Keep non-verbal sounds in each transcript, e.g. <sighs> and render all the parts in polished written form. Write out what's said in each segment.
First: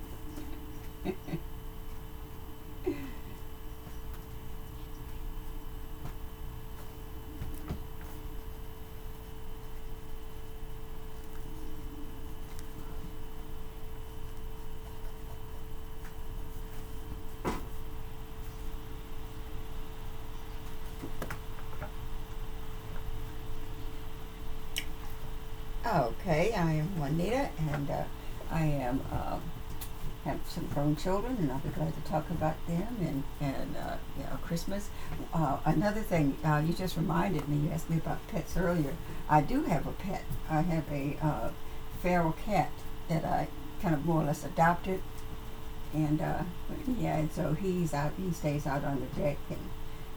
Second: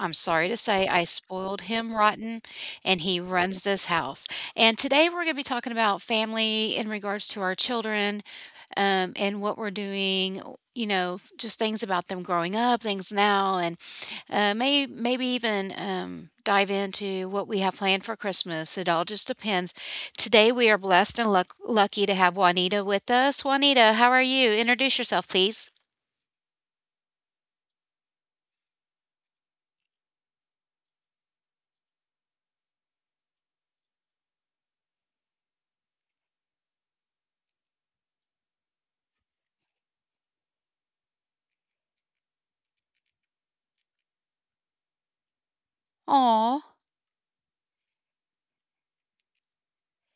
I'm sorry to say, I spoiled him rotten and he runs this house. And today, we're going to be talking about family in regards to our children, and what we're doing, just things about them growing up, things now, and maybe even dive into what we have planned for Christmas. It all just depends. Today, we are blessed and lucky to have Juanita with us. Juanita, how are you? Introduce yourself, please. Okay, I am Juanita, and I am have some grown children, and I'll be glad to talk about them and Christmas. Another thing, you just reminded me. You asked me about pets earlier. I do have a pet. I have a feral cat that I kind of more or less adopted, and Oh, yeah, and so he's out. He stays out on the deck, and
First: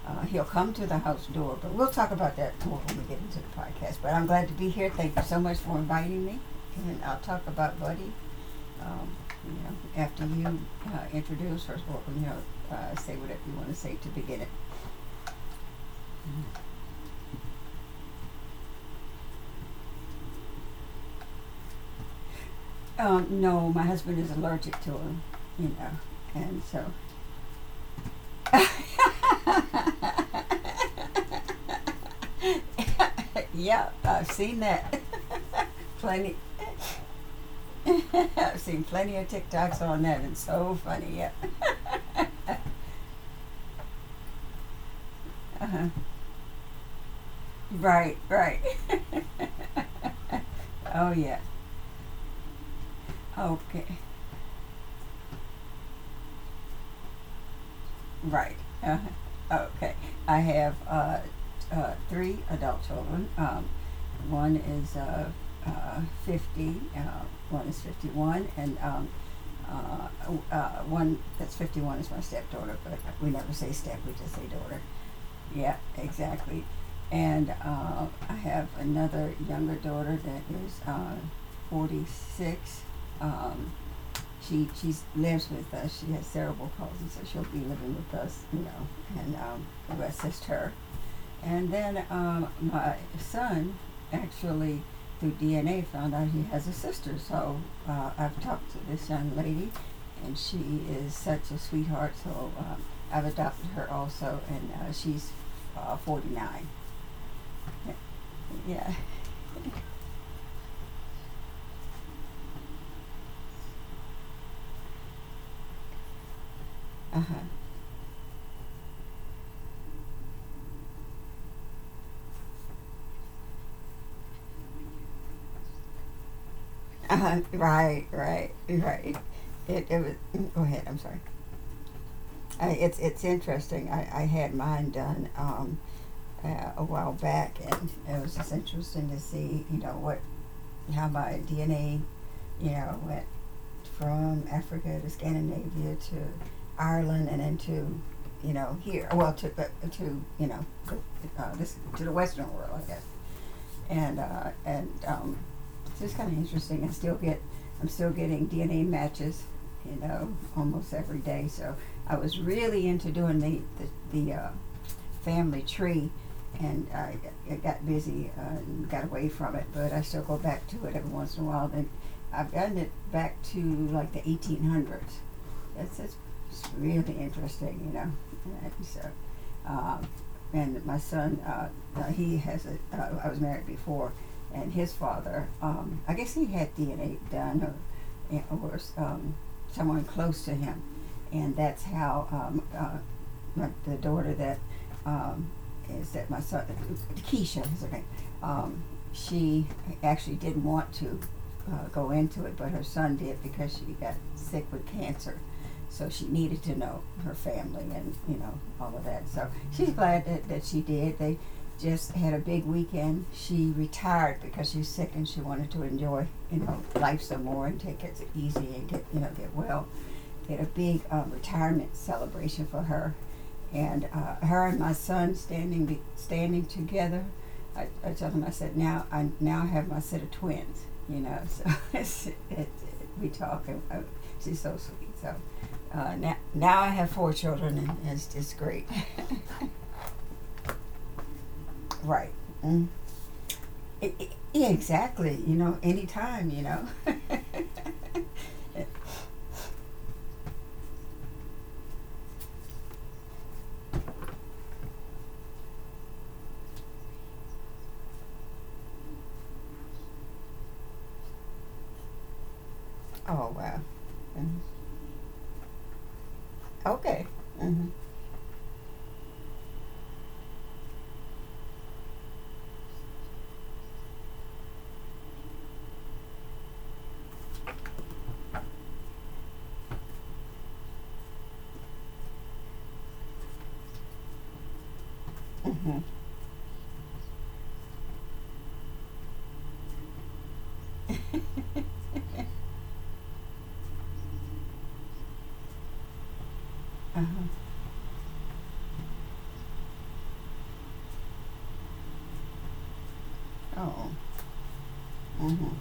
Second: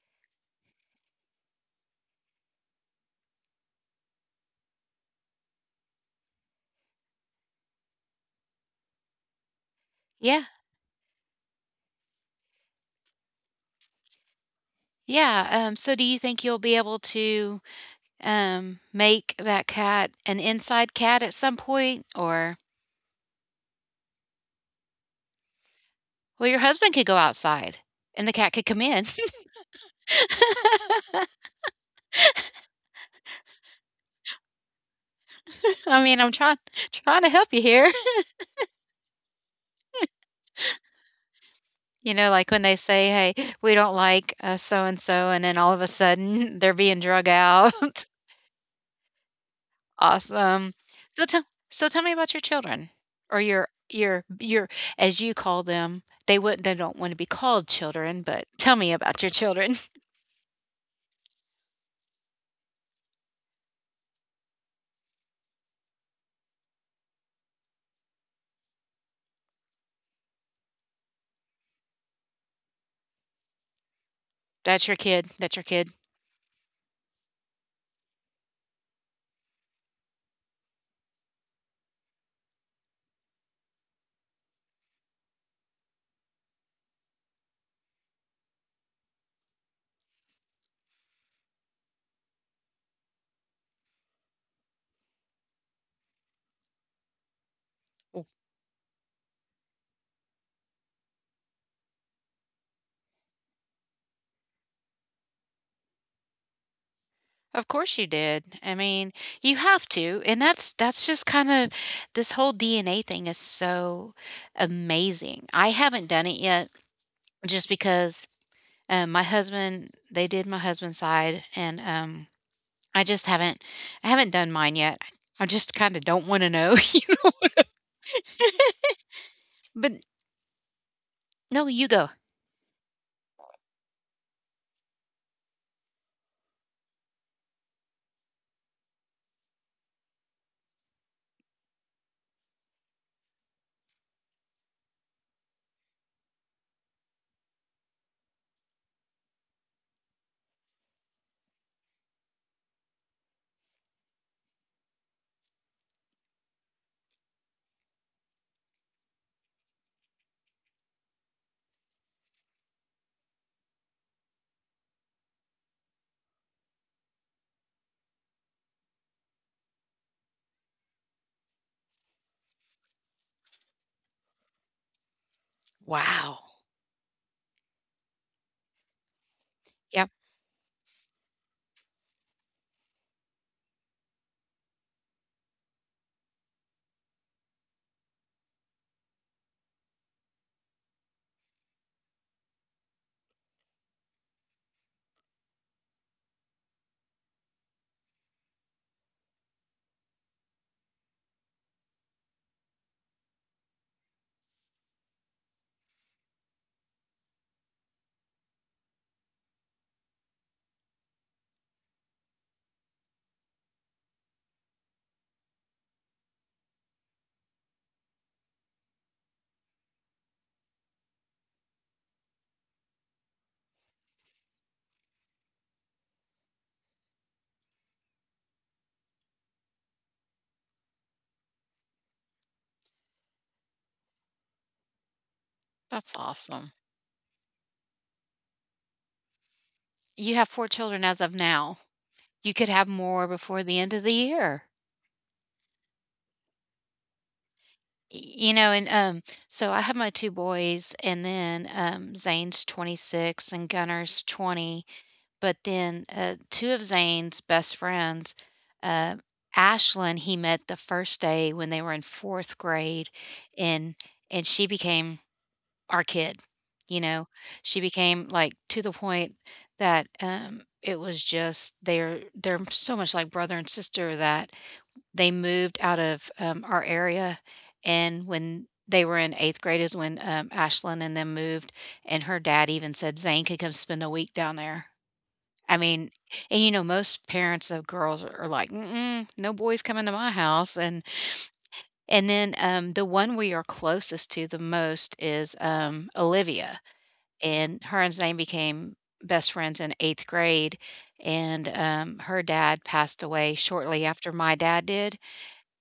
he'll come to the house door. But we'll talk about that more when we get into the podcast. But I'm glad to be here. Thank you so much for inviting me, and I'll talk about Buddy. Um, you know, After yeah. you introduce her, or say whatever you want to say to begin it. Yeah. So, do you think you'll be able to make that cat an inside cat at some point? Or, No, my husband is allergic to him. You know, well, your and so, husband could go outside and the cat could come in. <laughs> yeah, I've seen that <laughs> I mean, I'm plenty. trying trying to help you here. <laughs> <laughs> I've seen plenty of TikToks on that, and so funny. Yeah, You know, like when they say, "Hey, we don't like so and so," and then all of a sudden <laughs> they're being drug out. <laughs> right, right. Awesome. Oh, So yeah. tell so tell me about your children or your Okay. your your as you call them. They wouldn't. They don't want to be called children, but Right. tell me Uh, about your children. okay. I have three adult children. Um, one is 50, one is 51, and uh, one that's 51 is my stepdaughter, but we never say step, we just say <laughs> daughter. That's your kid. That's your Yeah, kid. exactly. And I have another younger daughter that is 46. Um, she lives with us. She has cerebral palsy, so she'll be living with us, you know, and we'll assist her. And then my son actually, through DNA, found out he has a sister. So I've talked to this young lady, and she is such a sweetheart. So I've adopted her also, and she's 49. Of course you did. I Yeah. mean, you have to, and that's just kind of this whole DNA thing is so amazing. I haven't done it yet Uh-huh. just because my husband they did my husband's side, and I just haven't I haven't done mine yet. I just kind of don't want to know, <laughs> you know. Uh-huh. Right, right, right. It But was. Go ahead, I'm sorry. no, you go. I, it's interesting. I had mine done a while back, and it was just interesting to see, you know, what how my DNA, you know, went from Africa to Scandinavia to Ireland and into, you know, here. Well, to but to you know, this to the Western world, I guess. And it's just kind of interesting. I'm still getting DNA matches, you know, almost every day. So I was really into doing the family tree, and it got busy and got away from it. But I still go back to it every once in a while, and I've gotten it back to like the 1800s. That's Wow. really interesting, you know. And so, um, Yep, and my son, he has a. I was married before, and his father, I guess he had DNA done or someone close to him, and that's how the daughter that um, is that my son, Keisha is her name. Um, she actually didn't want to go into it, but her son did because she got sick with cancer. So she needed to know her family and you know all of that. So she's glad that she did. They just had a big weekend. She retired because she's sick and she wanted to enjoy you know life some more and take it easy and get you know get well. They had a big retirement celebration for her, and her and my son standing together. I told him, I said, now I now have my set of twins. You know, so <laughs> we talk, and she's so sweet. So that's awesome. now I have four children, and it's just great. You have four children as of now. <laughs> Right. You could Mm. have more before the end of the year. Yeah, exactly. You know, anytime. You know. <laughs> You know, It, and so I have my two boys, and then Zane's 26 and Gunner's 20. But then two of Zane's best friends, uh, Ashlyn, he met the first day when they were in fourth grade, oh, wow. and Mhm. she became our kid. You Okay. know, she Hmm. became like to the point that it was just they're so much like brother and sister that they moved out of, our area, and when they were in 8th grade is when, Ashlyn and them moved, and her dad even said, "Zane could come spend a week down there." I Hmm. mean and, you know, most parents of girls are like, "Mm-mm, no boys coming to my house," and and then, the one we are closest to the most is, Olivia, Uh-huh. and her and Zane became best friends in 8th grade, and, her dad passed away shortly Oh. after my dad did, Mm-hmm.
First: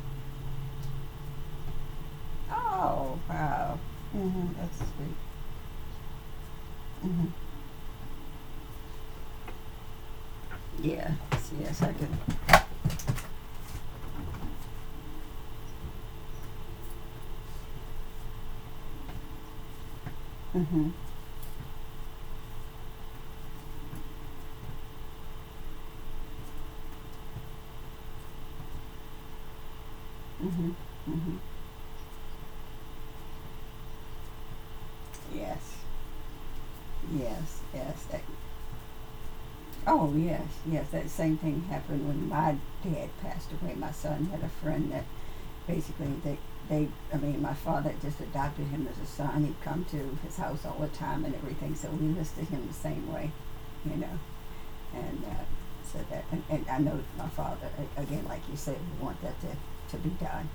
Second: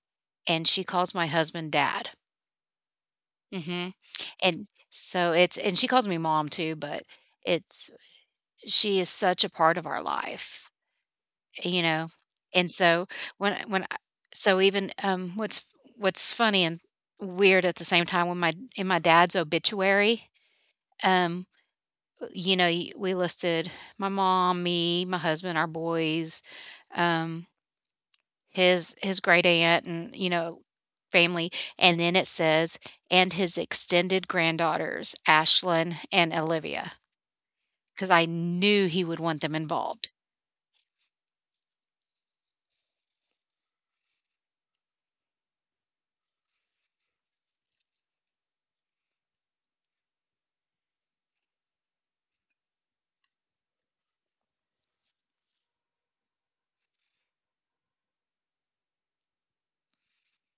and she calls my husband "Dad." Oh, wow. Mhm. Mm-hmm. And That's sweet. so it's and she calls me mom too, but Mm-hmm. it's she is such a part of our life, Yeah. Yes, you I know? can. And so when I so even, what's funny and weird at the same time when my in my dad's obituary, Mm-hmm. um, you know, we listed my mom, me, my husband, our boys, um his great aunt and, you know, Mm-hmm. Mm-hmm. family, and then it says, "and his extended granddaughters, Yes. Ashlyn and Olivia," Yes, yes. because I That, knew he would want them involved. oh, yes, yes. That same thing happened when my dad passed away. My son had a friend that basically they, they, I mean, my father just adopted him as a son. He'd come to his house all the time and everything, so we listed him the same way, you know. And and I know my father, again, like you said, would want to be done.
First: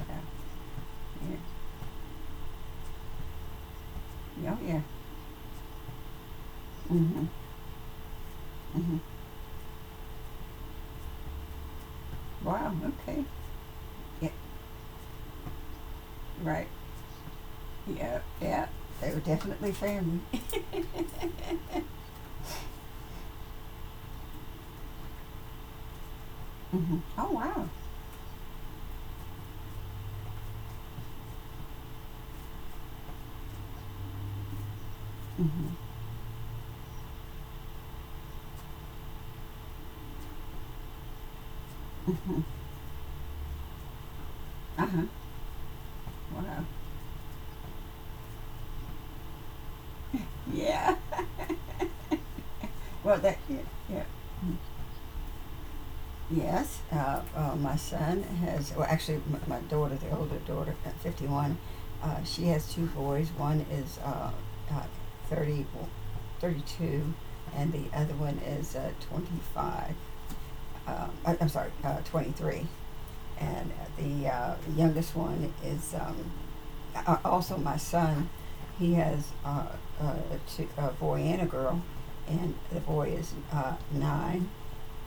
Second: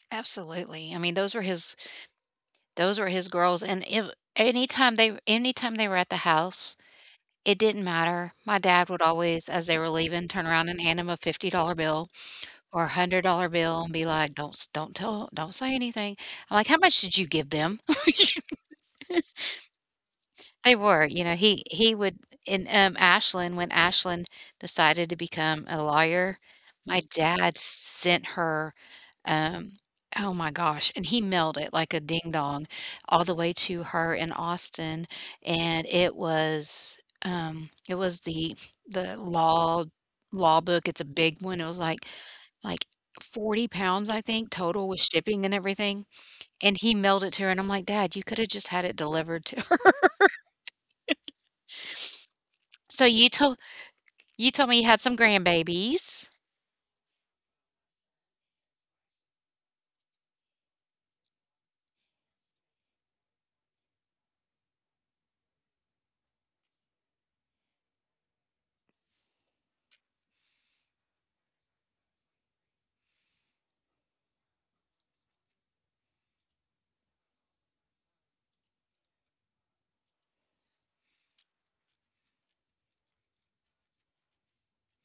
Uh, Absolutely. I mean, those were his girls, and if yeah. Oh, yeah. Anytime they were at the house, Mm-hmm. it didn't matter. My dad would Mm-hmm. always, as they were leaving, turn around and hand him a $50 bill Wow, or a okay. $100 bill and be Yeah, like, " don't tell don't say anything." I'm right. like, "How much did you give them?" Yeah, yeah. They were definitely family. They were, you know, he would in, Ashlyn when Ashlyn decided to become a lawyer, Mm-hmm. my Oh, dad wow. sent her, um oh my gosh, and he mailed it like a ding dong all the way to her in Austin, Mm-hmm. and it was the law book. It's a big one. It was like Mm-hmm. like 40 pounds, I think, total Uh-huh. with shipping and everything, Wow. and he mailed it to her, and I'm like, "Dad, you coulda just had it delivered to her." <laughs> Yeah. So Well, you that, yeah, told. yeah. You told me you had some grandbabies. Yes, my son has, well, actually, my daughter, the older daughter, 51, she has two boys. One is uh, uh, 30, well, 32, and the other one is 25. I'm sorry, 23. And the youngest one is also my son. He has uh, two, a boy and a girl, and the boy is nine,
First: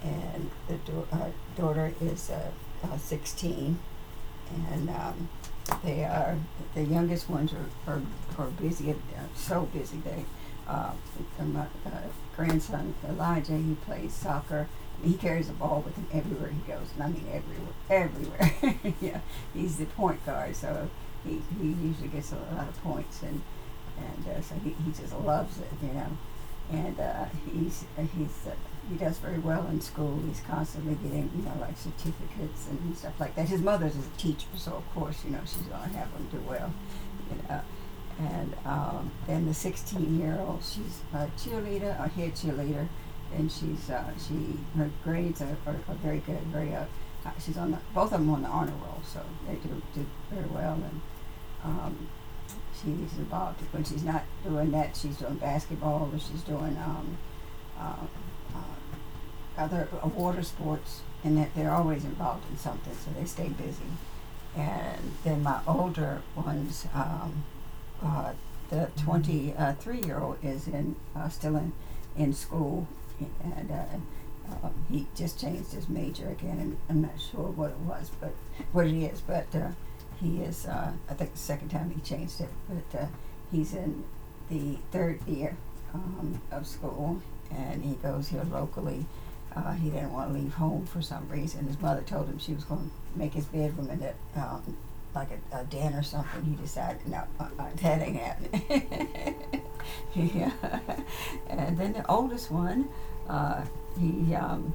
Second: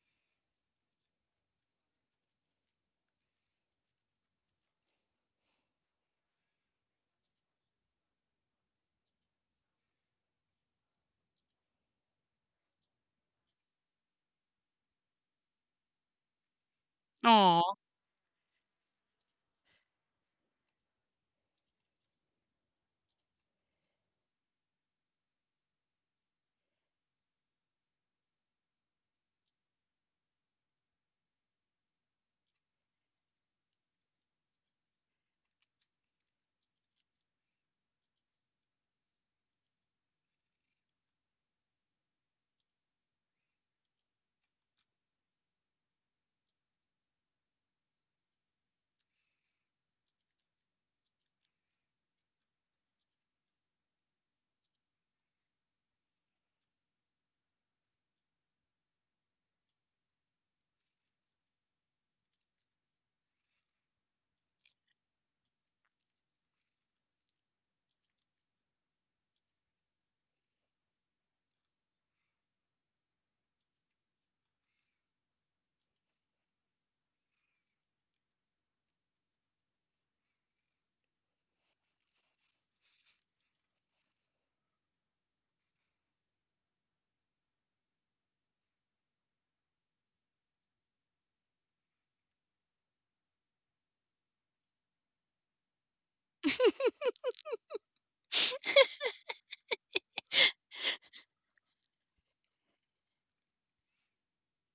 and the our daughter is 16, and they are the youngest ones are busy, so busy. Uh, my grandson Elijah, he plays soccer. He carries the ball with him everywhere he goes, and I mean everywhere, Oh. everywhere. <laughs> Yeah, he's the point guard, so he usually gets a lot of points, and so he just loves it, you know, and he's he does very well in school. He's constantly getting you know like certificates and stuff like that. His mother's a teacher, so of course you know she's gonna have him do well. You know. And then the 16-year-old, she's a cheerleader, a head cheerleader, and she's she her grades are very good, very up. She's on the, both of them on the honor roll, so they do very well. And um, she's involved. When she's not doing that, she's doing basketball, or she's doing uh, uh, other water sports, and that they're always involved in something, so they stay busy. And then my older ones, uh, the 23-year-old is still in school, and he just changed his major again, and I'm not sure what it is, but he is, I think the second time he changed it, but he's in the third year of school, and he goes here locally. He didn't want to leave home for some reason. His mother told him she was going to make his bedroom and that like a den or something, you decide. No, uh-uh, that ain't happening. <laughs> Yeah. And then the oldest one, uh, he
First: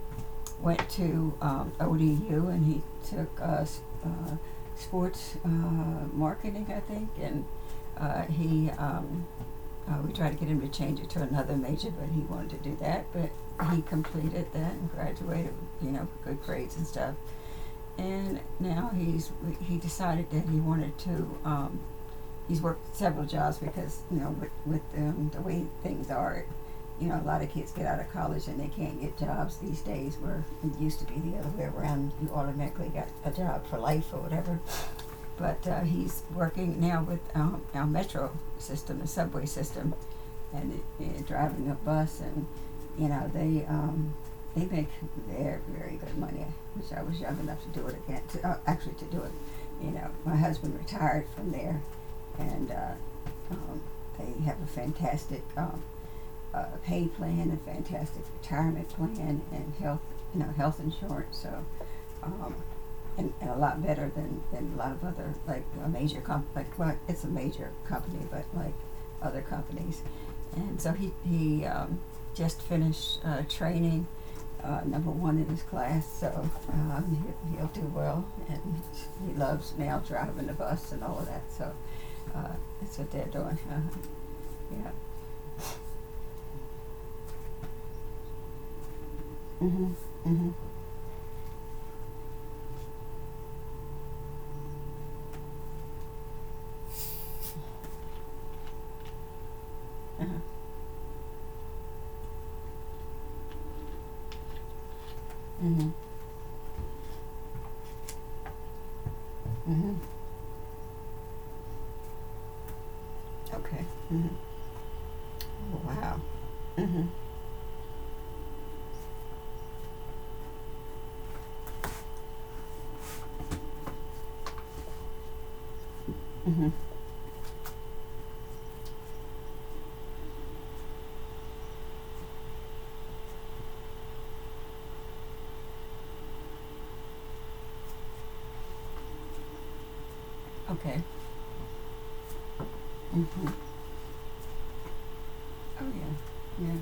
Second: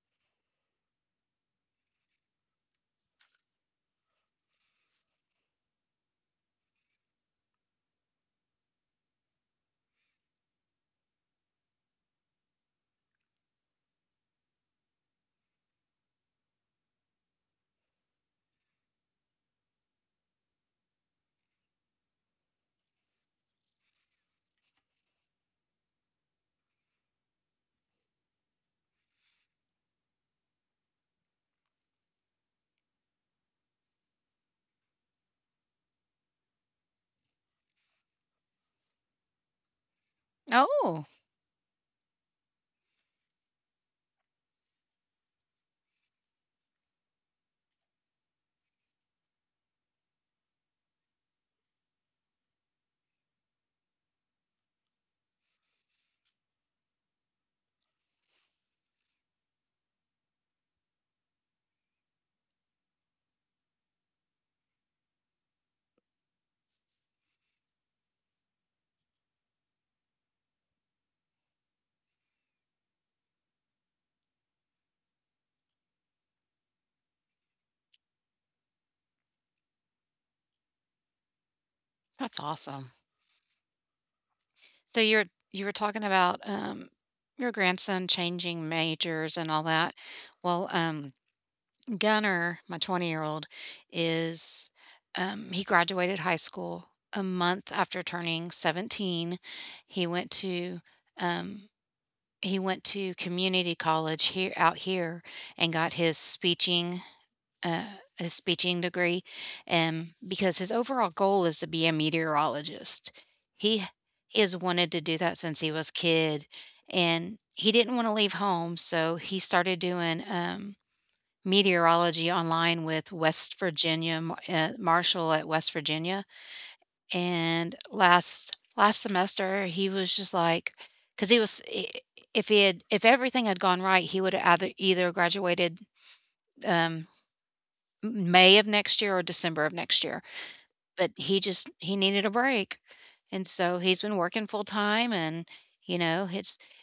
went to ODU, and he took uh, sports marketing, I think, and he we tried to get him to change it to another major, but he wanted to do that. But he completed that and graduated, you know, good grades and stuff, and now he's he decided that he wanted to. He's worked several jobs because you know with the way things are, you know, a lot of kids get out of college and they can't get jobs these days. Where it used to be the other way around, you automatically got a job for life or whatever. But he's working now with our metro system, the subway system, and Oh, driving a bus, and you know they make very, very good money. Which I was young enough to do it again, to actually to do it. You know, my husband retired from there, and um, they have a fantastic pay plan, a fantastic retirement plan, and health, you know, health insurance. So um, and a lot better than a lot of other, like a major comp, like, well, it's a major company, but like other companies. And so he just finished training, number one in his class, so he'll do well. And he loves now driving the bus and all of that, so that's uh, awesome. that's what they're doing. Yeah. So you're you were talking about, your grandson changing majors and all Hmm. that. Hmm. Well, Gunner, my 20-year-old, is, he graduated high school a month after turning 17. He went Uh-huh. to, um he went to community college here out here and Hmm. got uh, his speeching degree, Hmm. Because his overall goal is to be a meteorologist. He Okay. Hmm. he has wanted to do that since he Oh, was a wow. kid, Hmm. and he didn't want to leave home, so he started doing meteorology online with West Virginia Marshall at West Virginia. Hmm. And last semester, he was just like, because he was if everything had gone right, he would have either graduated um, May of next year or December of next year, Okay. but he needed a break, and Hmm. so he's been working full time and, Oh you know, it's yeah, yeah.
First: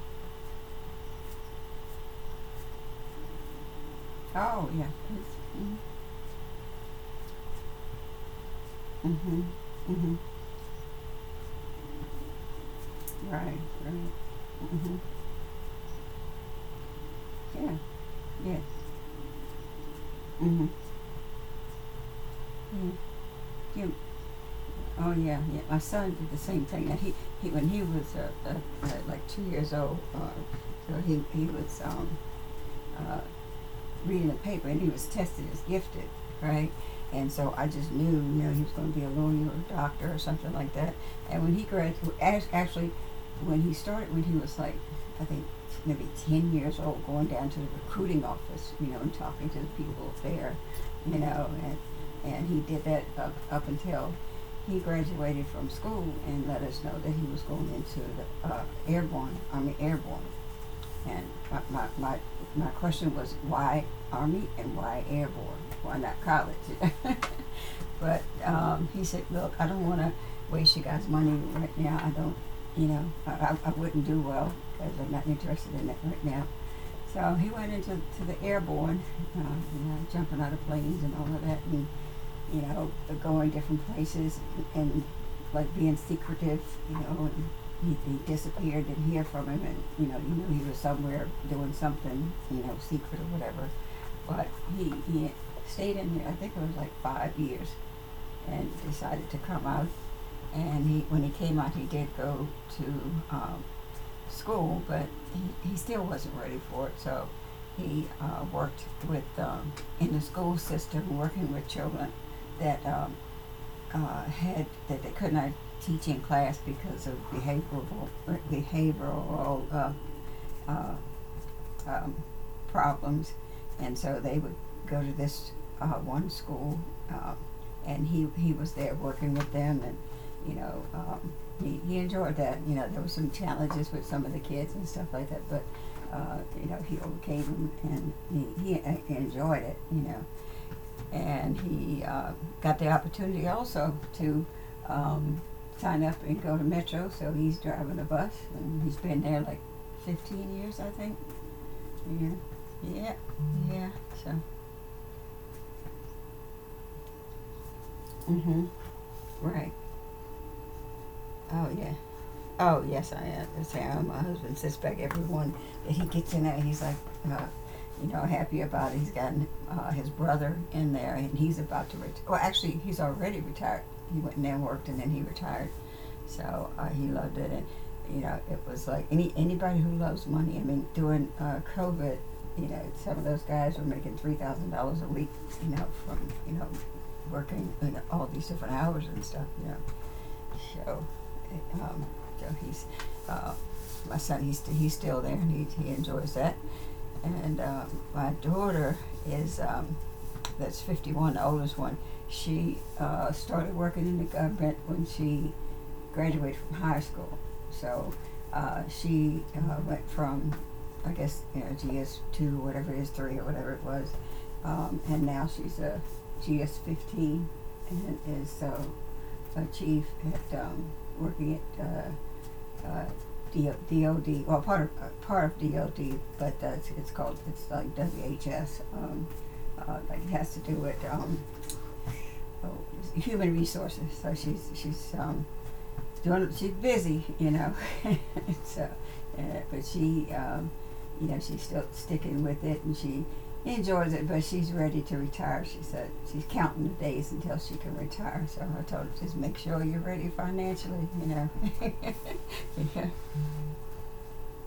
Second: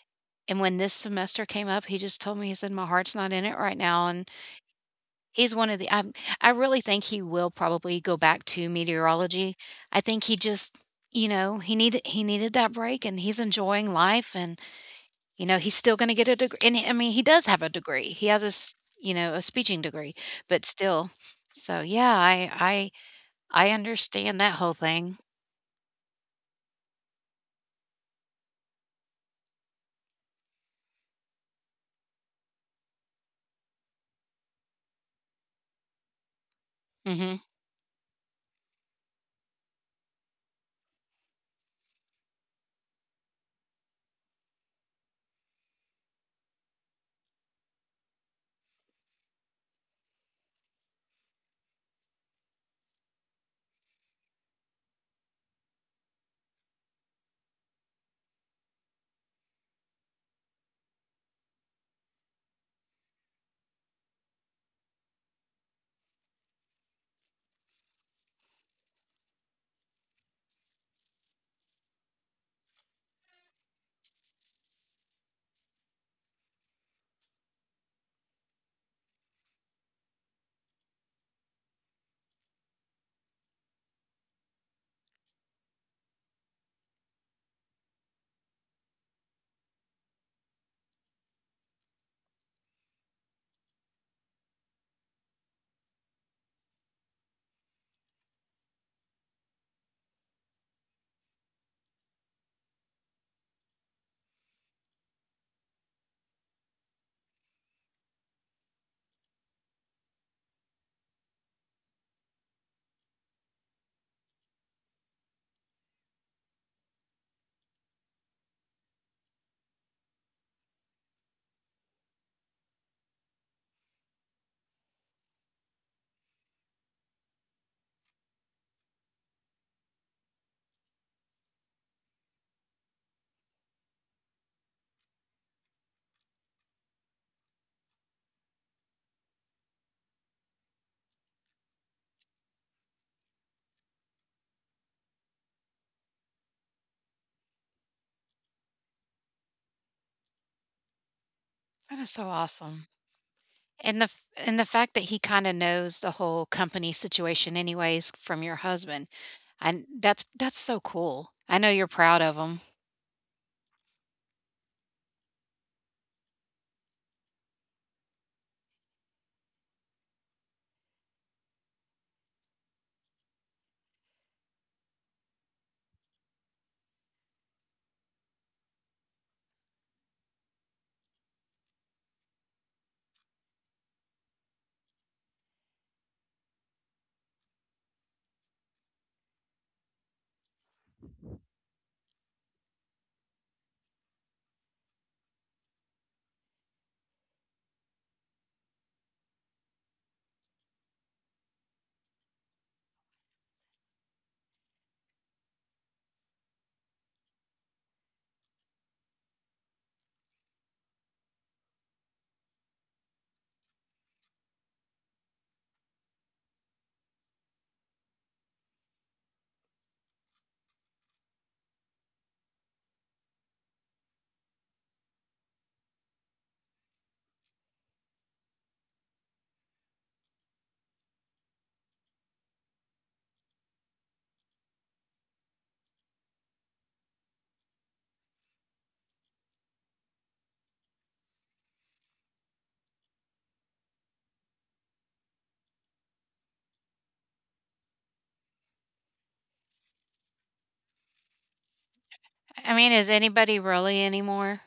and when this semester came up, he just told me, he said, "My heart's not in it right now," and Oh yeah. he's one Mm of the I really think he will probably go back to hmm. Mm, mhm. meteorology. Mm I mhm. think he just you know, he needed that break, and he's Right, enjoying right. life, and, Mm mhm. you know, he's still gonna get a degree and, I mean, he does have a Yeah, degree. He has a yeah. s you know, a speaking degree, Mm but mhm. still. So, yeah, Yeah. I You. understand that whole Oh thing. yeah, yeah. My son did the same thing. Now, he when he was like 2 years old, he was uh, reading the paper, and he was tested as gifted, right? And Mhm. so I just knew, you know, he was going to be a lawyer or a doctor or something like that. And when he graduated, actually, when he started, when he was like, I think maybe 10 years old, going down to the recruiting office, you know, and talking to the people there, you know, and he did that up until he graduated from school and let us know that he was going into the airborne, I mean, airborne. And my, my, my, my question was why Army and why Airborne? Why not college? <laughs> but he said, look, I don't want to waste you guys' money right now. I don't, you know, I wouldn't do well because I'm not interested in it right now. So he went into to the airborne, you know, jumping out of planes and all of that. And you know, going different places and like being secretive, you know, and he disappeared, didn't hear from him, and you know, you knew he was somewhere doing something, you know, secret or whatever. But he stayed in here, I think it was like 5 years, and decided to come out. And he, when he came out, he did go to um, school, but he still wasn't ready for it, so he worked with in the school system, working with children that had that they could not teach in class because of behavioral uh, um, problems, and so they would go to this one school, uh, and he was there working with them, and you know he enjoyed that. You know there were some challenges with some of the kids and stuff like that, but you know he overcame them and he enjoyed it. You know and he got the opportunity also to um, sign up and go to Metro, so he's driving a bus, and he's been there like 15 years, I think. That is so Yeah, awesome. yeah, yeah. So, And the fact that he kinda knows the whole company situation anyways from your mm-hmm, husband, right. and that's so cool. I know Oh you're yeah. proud of him. Oh yes, I am. I say, oh, my husband suspect everyone that he gets in there. He's like, uh, you know, happy about it. He's gotten his brother in there, and he's about to retire. Well, actually, he's already retired. He went in there and worked, and then he retired. So he loved it, and you know, it was like anybody who loves money. I mean, during COVID, you know, some of those guys were making $3,000 a week, you know, from you know working you know, all these different hours and stuff, you know. So, um, so he's uh, my son. He's still there, and he enjoys that. And my daughter is that's 51, the oldest one. She started working in the government when she graduated from high school. So she went from, I guess, you know, GS two, whatever it is, three or whatever it was, and now she's a GS 15 and is so a chief at, working at, uh, uh, DOD, well, part of DOD, but that's, it's called, it's like WHS, like it has to do with, oh, human resources, so she's doing, she's busy, you know, so, uh, but she you know, she's still sticking with it, and she enjoys it. But she's ready to retire. She said she's counting the days until she can retire. So I told her just make sure you're ready financially. You know, I mean, is <laughs> anybody really anymore?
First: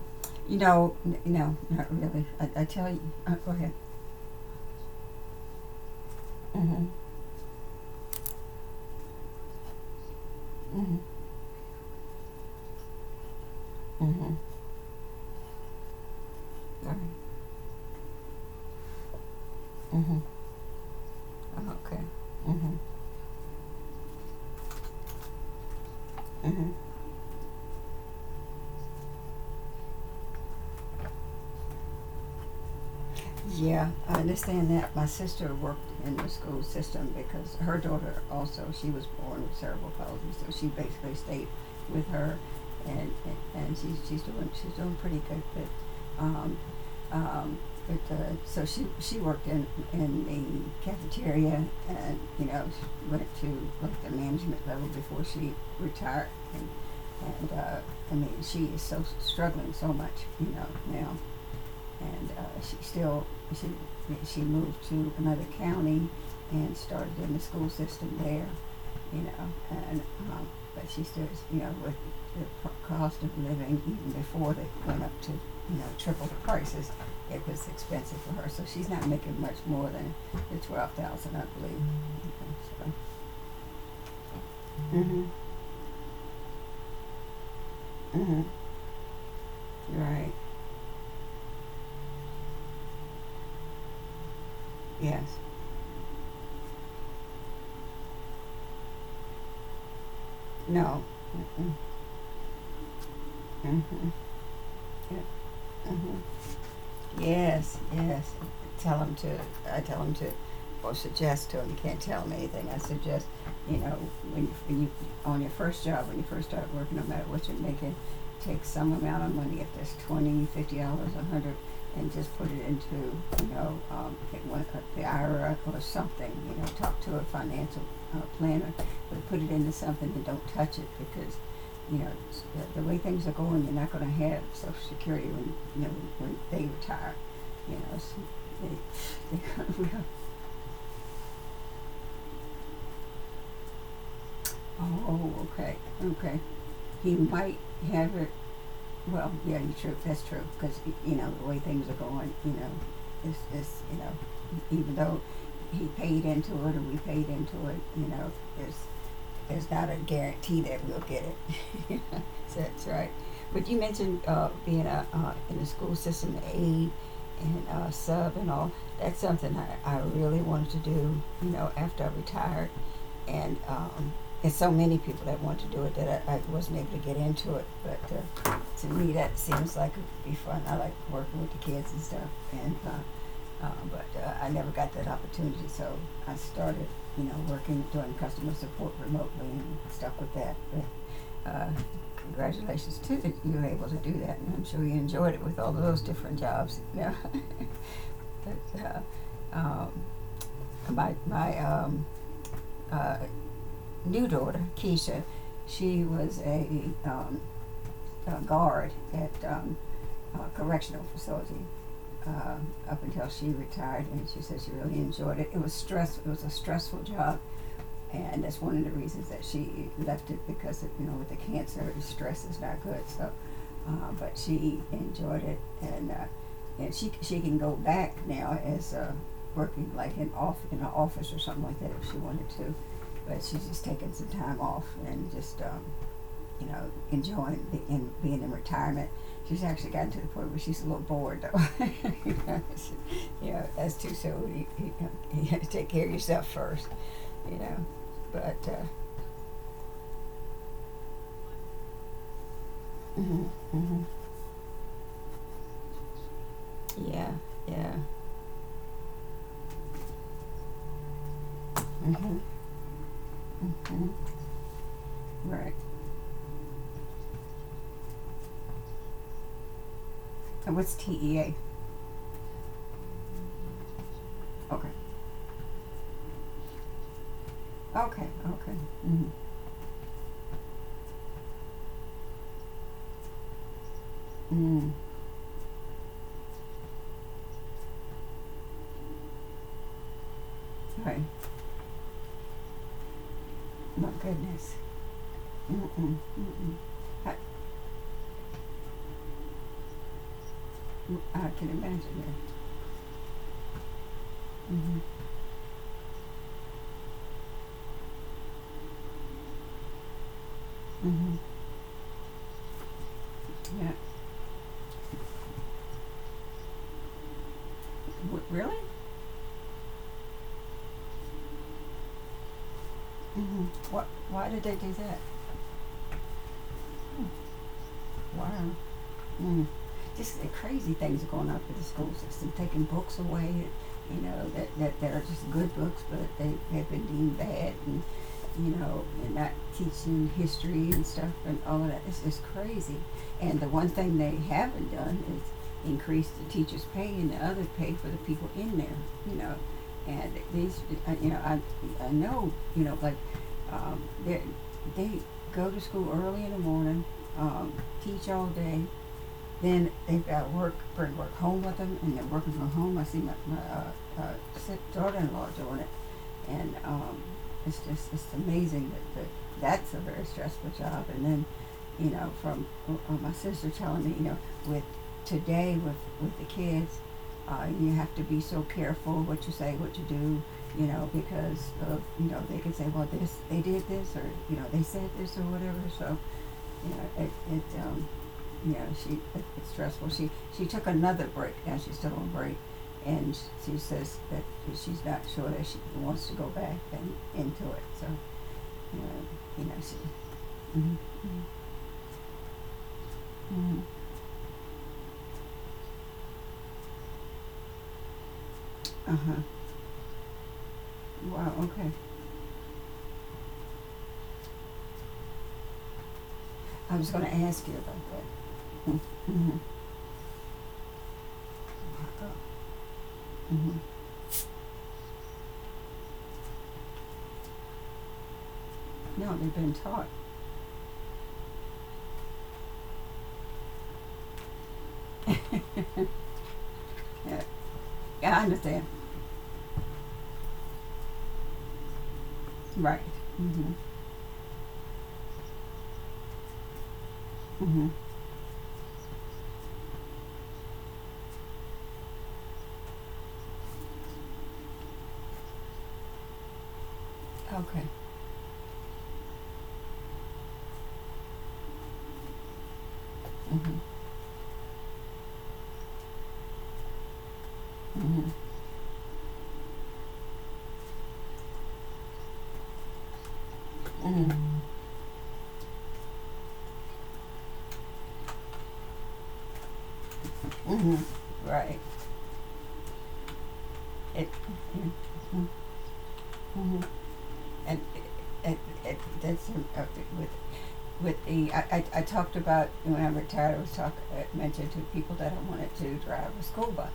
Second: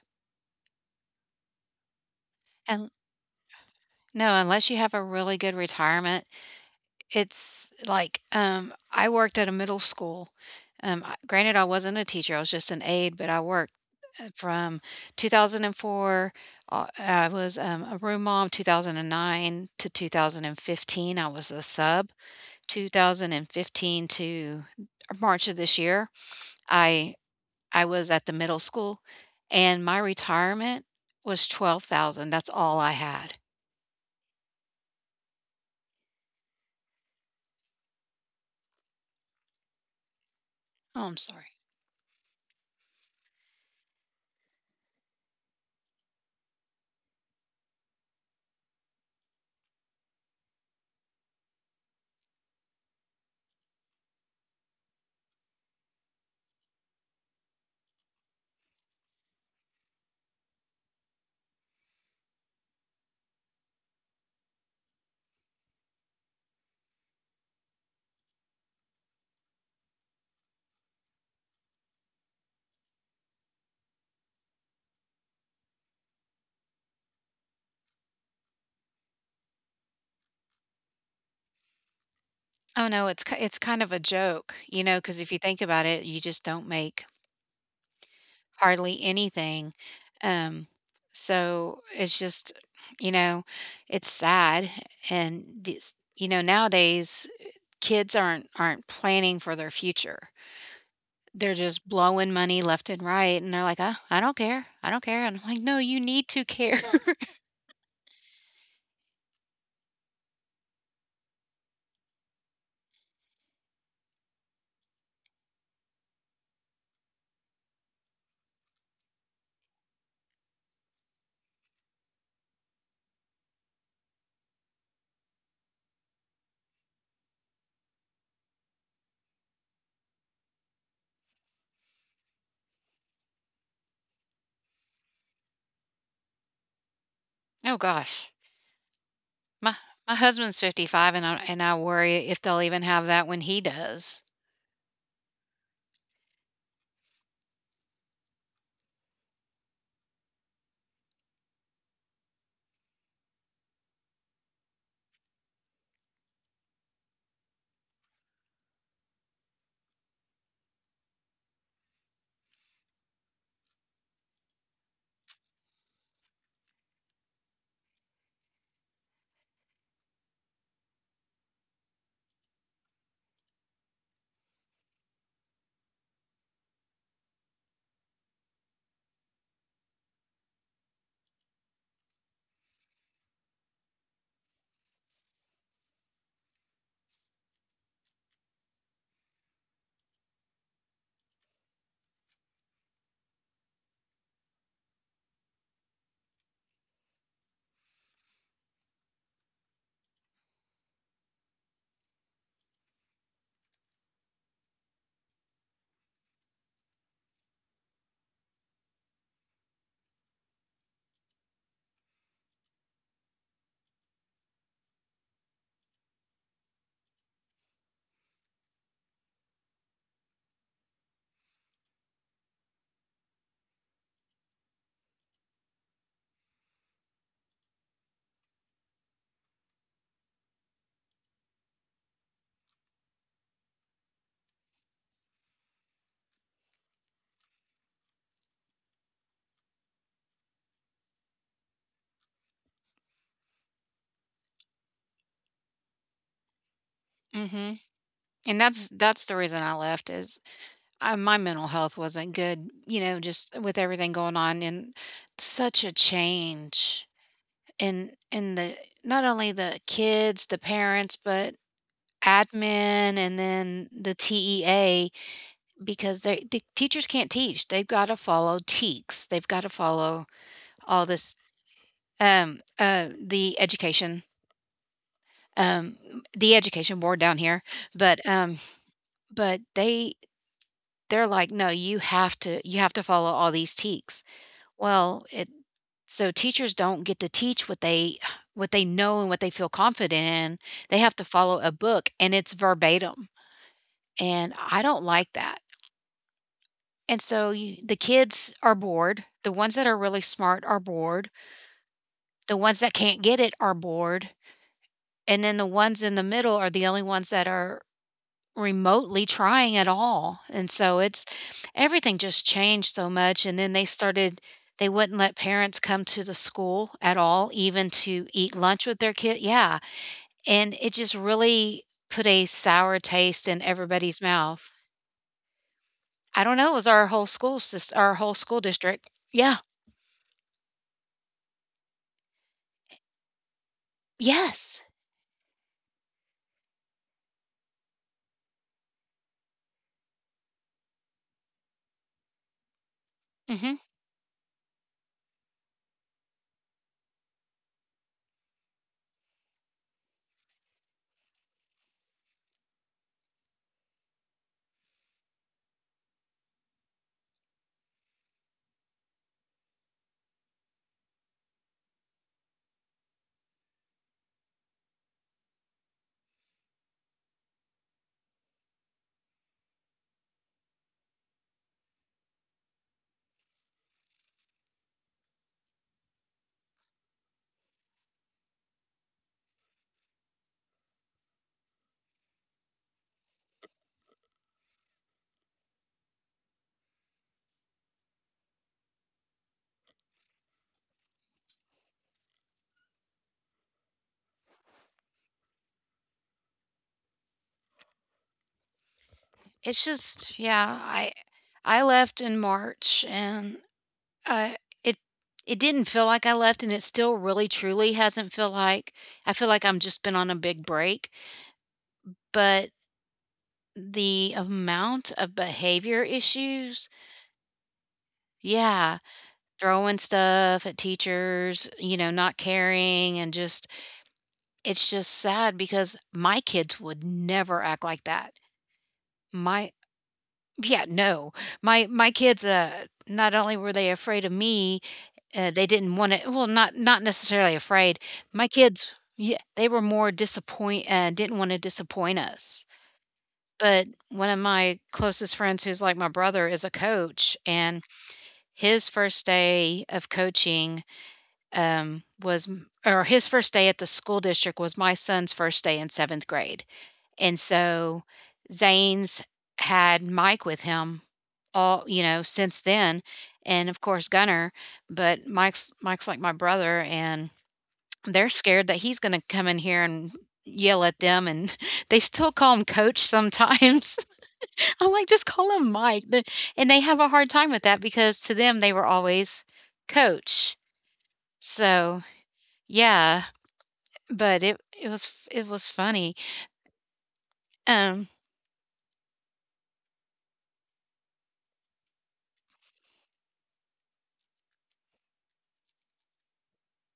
you know, no, not really. I tell And you. Go ahead. no, unless you have a really good retirement, Mm-hmm. it's like, I worked at a middle school. Mm-hmm. I granted, I wasn't a teacher, I was just an aide, but I worked. Mm-hmm. From 2004, All right. I was a room mom. 2009 to Mm-hmm. 2015, I was a Okay. sub. Mm-hmm. 2015 to March of this year, Mm-hmm. I I was at the middle school, and my retirement was 12,000. That's all I had. Yeah, I understand that. My sister worked in the school system because her daughter also, she was born with cerebral palsy, so she Oh, basically I'm stayed sorry. with her, and and she's doing pretty good, um, but so she worked in the cafeteria, and you know she went to like the management level before she retired, and and uh, I mean she is so struggling so much, you know now and she still she she moved to another county and started in the school system there, you know, and um, but she still you know with the cost of living even before they went up to you know triple the prices, it was expensive for her, so she's not making much more than the 12,000, I believe. You Oh know, no, it's kind of a joke, you so. know, because Mhm. if you think about it, you just don't make Mhm. hardly anything. Right. Um, so it's just, you know, it's sad. Yes. And this, you know, nowadays kids aren't planning for their future. No. They're Mm-mm. just blowing money left and right, and they're like, Mhm. "Oh, I don't care, I don't Yeah. care." And I'm like, "No, you Mhm. need to care." <laughs> Yes, yes. Tell him to, I tell him to, or suggest to him, you can't tell him anything. I suggest, you know, when you, when you, on your first job, when you first start working, no matter what you're making, take some amount of money, if there's 20, $50, a hundred, and just put it into, you know, the IRA or something, you know, talk to a financial planner, but put it into something and don't touch it because you know, the way things are going, you're not going to have Social Security when you know when they retire. You Oh know, so gosh, they, they, my my husband's 55, and I worry if they'll even have that when he does. oh, oh, okay, okay. He might have it. Well, yeah, you true. That's true because you know the way things are going. You know, it's you know, even though he paid into it and we paid into it, you know, it's there's not a guarantee that we'll get it. <laughs> So that's right. But you mentioned being a, in the school system, aid and sub and all. That's something I really wanted to do, you know, after I retired. And um, and so many people that want to do it that I wasn't able to get into it. But to me, that seems like it would be fun. I like working with the kids and stuff. And but I never got that opportunity, so I started, you know, working doing customer support remotely and stuck with that. But, uh, congratulations too that you were able to do that, and I'm sure you enjoyed it with all of those different jobs. Yeah. <laughs> but, um, my my uh, new daughter Keisha, she was a guard at correctional facility uh, up until she retired, and she said she really enjoyed it. It was stress. It was a stressful job, and that's one of the reasons that she left it because it, you know with the cancer, stress is not good. So, but she enjoyed it, and she can go back now as working like in an office or something like that if she wanted to, but she's just taking some time off and just you know, enjoying being in retirement. She's actually gotten to the point where she's a little bored, though. <laughs> You, know, you know, that's too soon. You have to take care of yourself first, you Hmm. know. But, And that's the reason I left is my mental health wasn't good, you know, hmm just with hmm everything going on and such a change yeah, yeah. in the not only the kids, the parents, but hmm admin and then the hmm TEA Right. because the teachers can't teach. They've got to follow TEKS. They've got to follow And what's all this TEA? um uh the education Okay. um the education board down here. But Okay, um okay. Mm, but they they're like, no, you have to follow all these TEKS. mm, Well, so teachers don't get to teach what they know and what they feel confident in. They have right. to follow a book and it's verbatim. My And goodness. I don't like that. Mm-mm, mm-mm. And I, so you, the kids are bored. The ones that are really smart are bored. I can imagine that. The ones that can't get it are bored. Mm-hmm, And then the ones in the middle are the only ones that are remotely trying at all. And so it's mm-hmm. everything just changed so much. And then they Yeah. started, they wouldn't let parents come to the school at all, even to W- eat really? lunch with their kid. Yeah. And it just really put a sour taste in Mm-hmm. What? everybody's Why did mouth. they do that? I don't know, it was our Hmm. whole school sys our whole school Wow. district. Yeah. Mm. Just the crazy things are going on with the school system, taking books away. You know that Yes. They're just good books, but they've been deemed bad, and you know, and not teaching history and stuff and all of that. It's just crazy. And the Mhm. one thing they haven't done is increase the teachers' pay and the other pay for the people in there. You know, and these, you know, I know, you know, like um, they they go to school early in the morning, um, teach all day, then they've got work, bring work home with them, and they're working from home. I see my sick daughter-in-law doing it, and it's just it's amazing that that's a very stressful job. And then, you know, from my sister telling me, you know, with today with the kids, you have to be so careful what you say, what you do, you know, because of, you know they can say, well, this they did this, or you know they said this, or whatever. So you know, it you know, she it's stressful. She took another break. Now she's still on break, and that and so you know, you know It's she. just yeah, Mm-hmm, I left in March and mm-hmm, I it didn't feel like I left and it still really truly hasn't feel like uh huh. I feel like I'm just been on a big break, Wow. Okay. but the amount of behavior issues, I was going to ask you about that. yeah, Mm-hmm. throwing stuff at teachers, you know, not Oh. caring and just Mm-hmm. it's just sad because my kids would never act like that. No, they've been My taught. yeah, no. My kids, not only were they afraid of me, they didn't want to well, not not Yeah, necessarily afraid. yeah I My understand. kids, yeah, they were more disappoint didn't want to disappoint us. Right. Mm-hmm. But one of my closest friends who's like my brother is a coach, and Mm-hmm. his first day of coaching was or his first day at the school district was my son's first day in seventh grade. And Okay. so Zane's had Mike with him all, you know, since then. And of Mm-hmm. course Gunner, but Mike's like my brother, and they're Mm-hmm. scared that he's going to come in here and yell at them, and <laughs> they still call him coach sometimes. Mm-hmm. <laughs> I'm like, just call him Mike. And they have a hard time with that because to them they were always coach. Hmm. Right. So, yeah, It. but it it was it Mm-hmm. was funny. Mm-hmm. And Um it, it, that's with I talked about, when I retired, I mentioned to people that I wanted to drive a school bus.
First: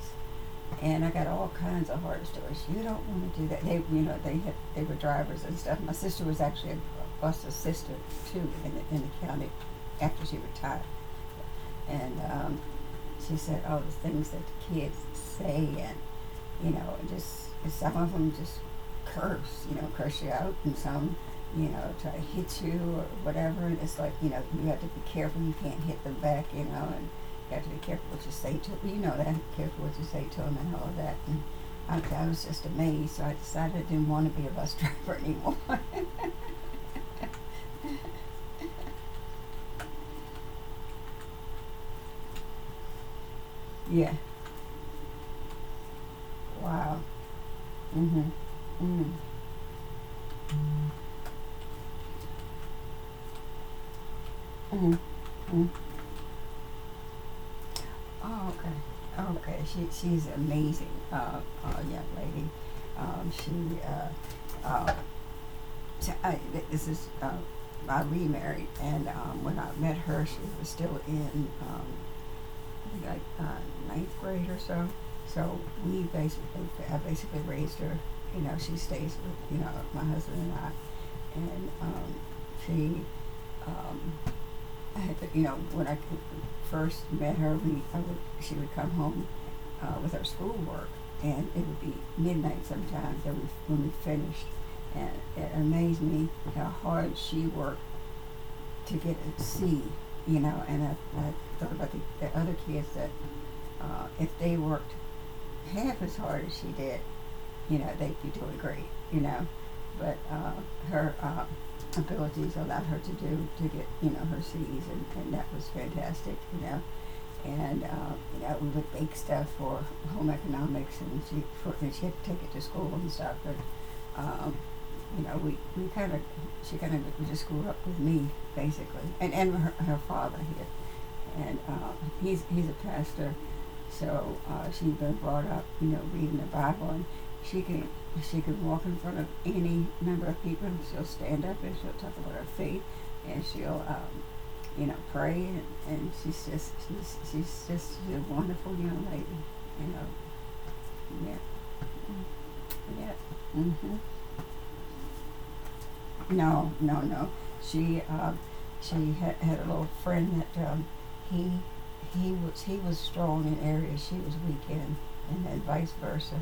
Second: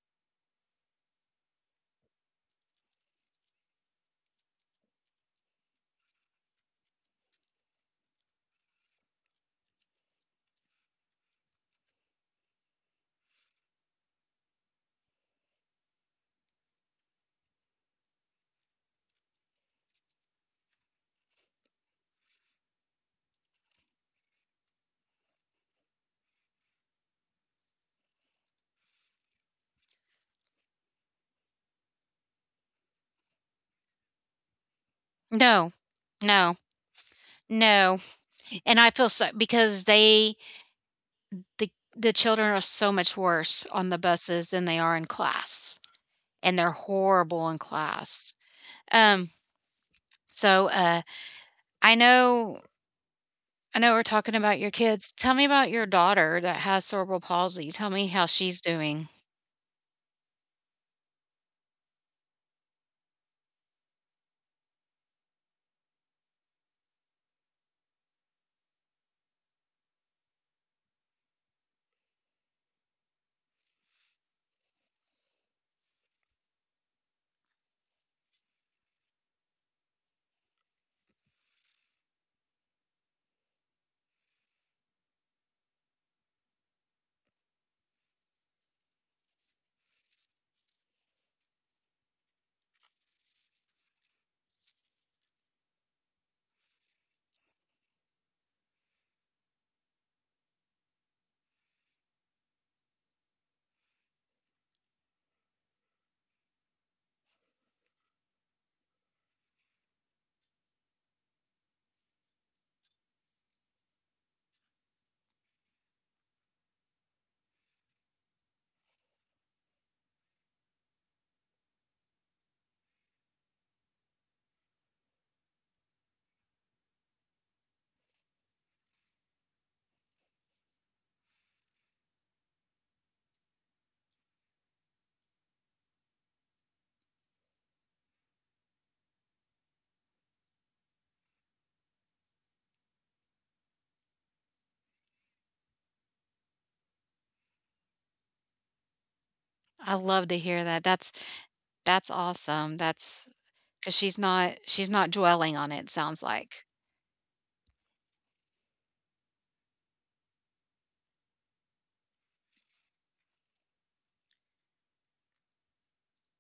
And I got all kinds of horror stories. You don't want to do that. They, you know, they were drivers and stuff. My sister was actually a bus assistant too in in the county after she retired. And, um, she said, all the things that the kids say and just some of them just curse, curse you out, and some try to hit you or whatever. And it's like, you know, you have to be careful. You can't hit them back, you know, and you have to be careful what you say to them. Careful what you say to them and all of that. And I was just amazed. So I decided I didn't want to be a bus driver anymore. no. <laughs> No. No. And I feel so because they the the children are so much worse on the Yeah. buses than they are in class, and they're Wow. horrible in Mhm. class. Mhm. Um, so, uh, I know I know we're talking about your Mhm. kids. Tell me about Mhm. your daughter that has cerebral palsy. Tell me how Oh, she's doing. okay. Okay. She's amazing, young lady. She, uh, uh, t- I, th- This is, I remarried, and when I met her, she was still in like uh, ninth grade or so. So we basically, I basically raised her. You know, she stays with my husband and I, and she um, I had to, you know, when I first met her, I would, she would come home with her schoolwork, and it would be midnight sometimes that when we finished. And it amazed me how hard she worked to get a C, you know, and I thought about the other kids that if they worked half as hard as she did, you know, they'd be doing great, you know. But her abilities allowed her to do to get her C's, and that was fantastic, you know. And you know, we would bake stuff for home economics, and she had to take it to school and stuff. But um, you know, we kind of she kind of just grew up with me basically, and her father here, and he's a pastor, so she's been brought up, you know, reading the Bible, and she can she can walk in front of any number of people, and she'll stand up and she'll talk about her faith, and she'll you know, pray, and she's just a wonderful young lady, you I know. love to hear that. Yeah, That's awesome. yeah. That's because Mm-hmm. she's not, she's not dwelling on it, sounds like. No, no, no. She uh, she had a little friend that he he was strong in areas she was weak in, and then vice versa.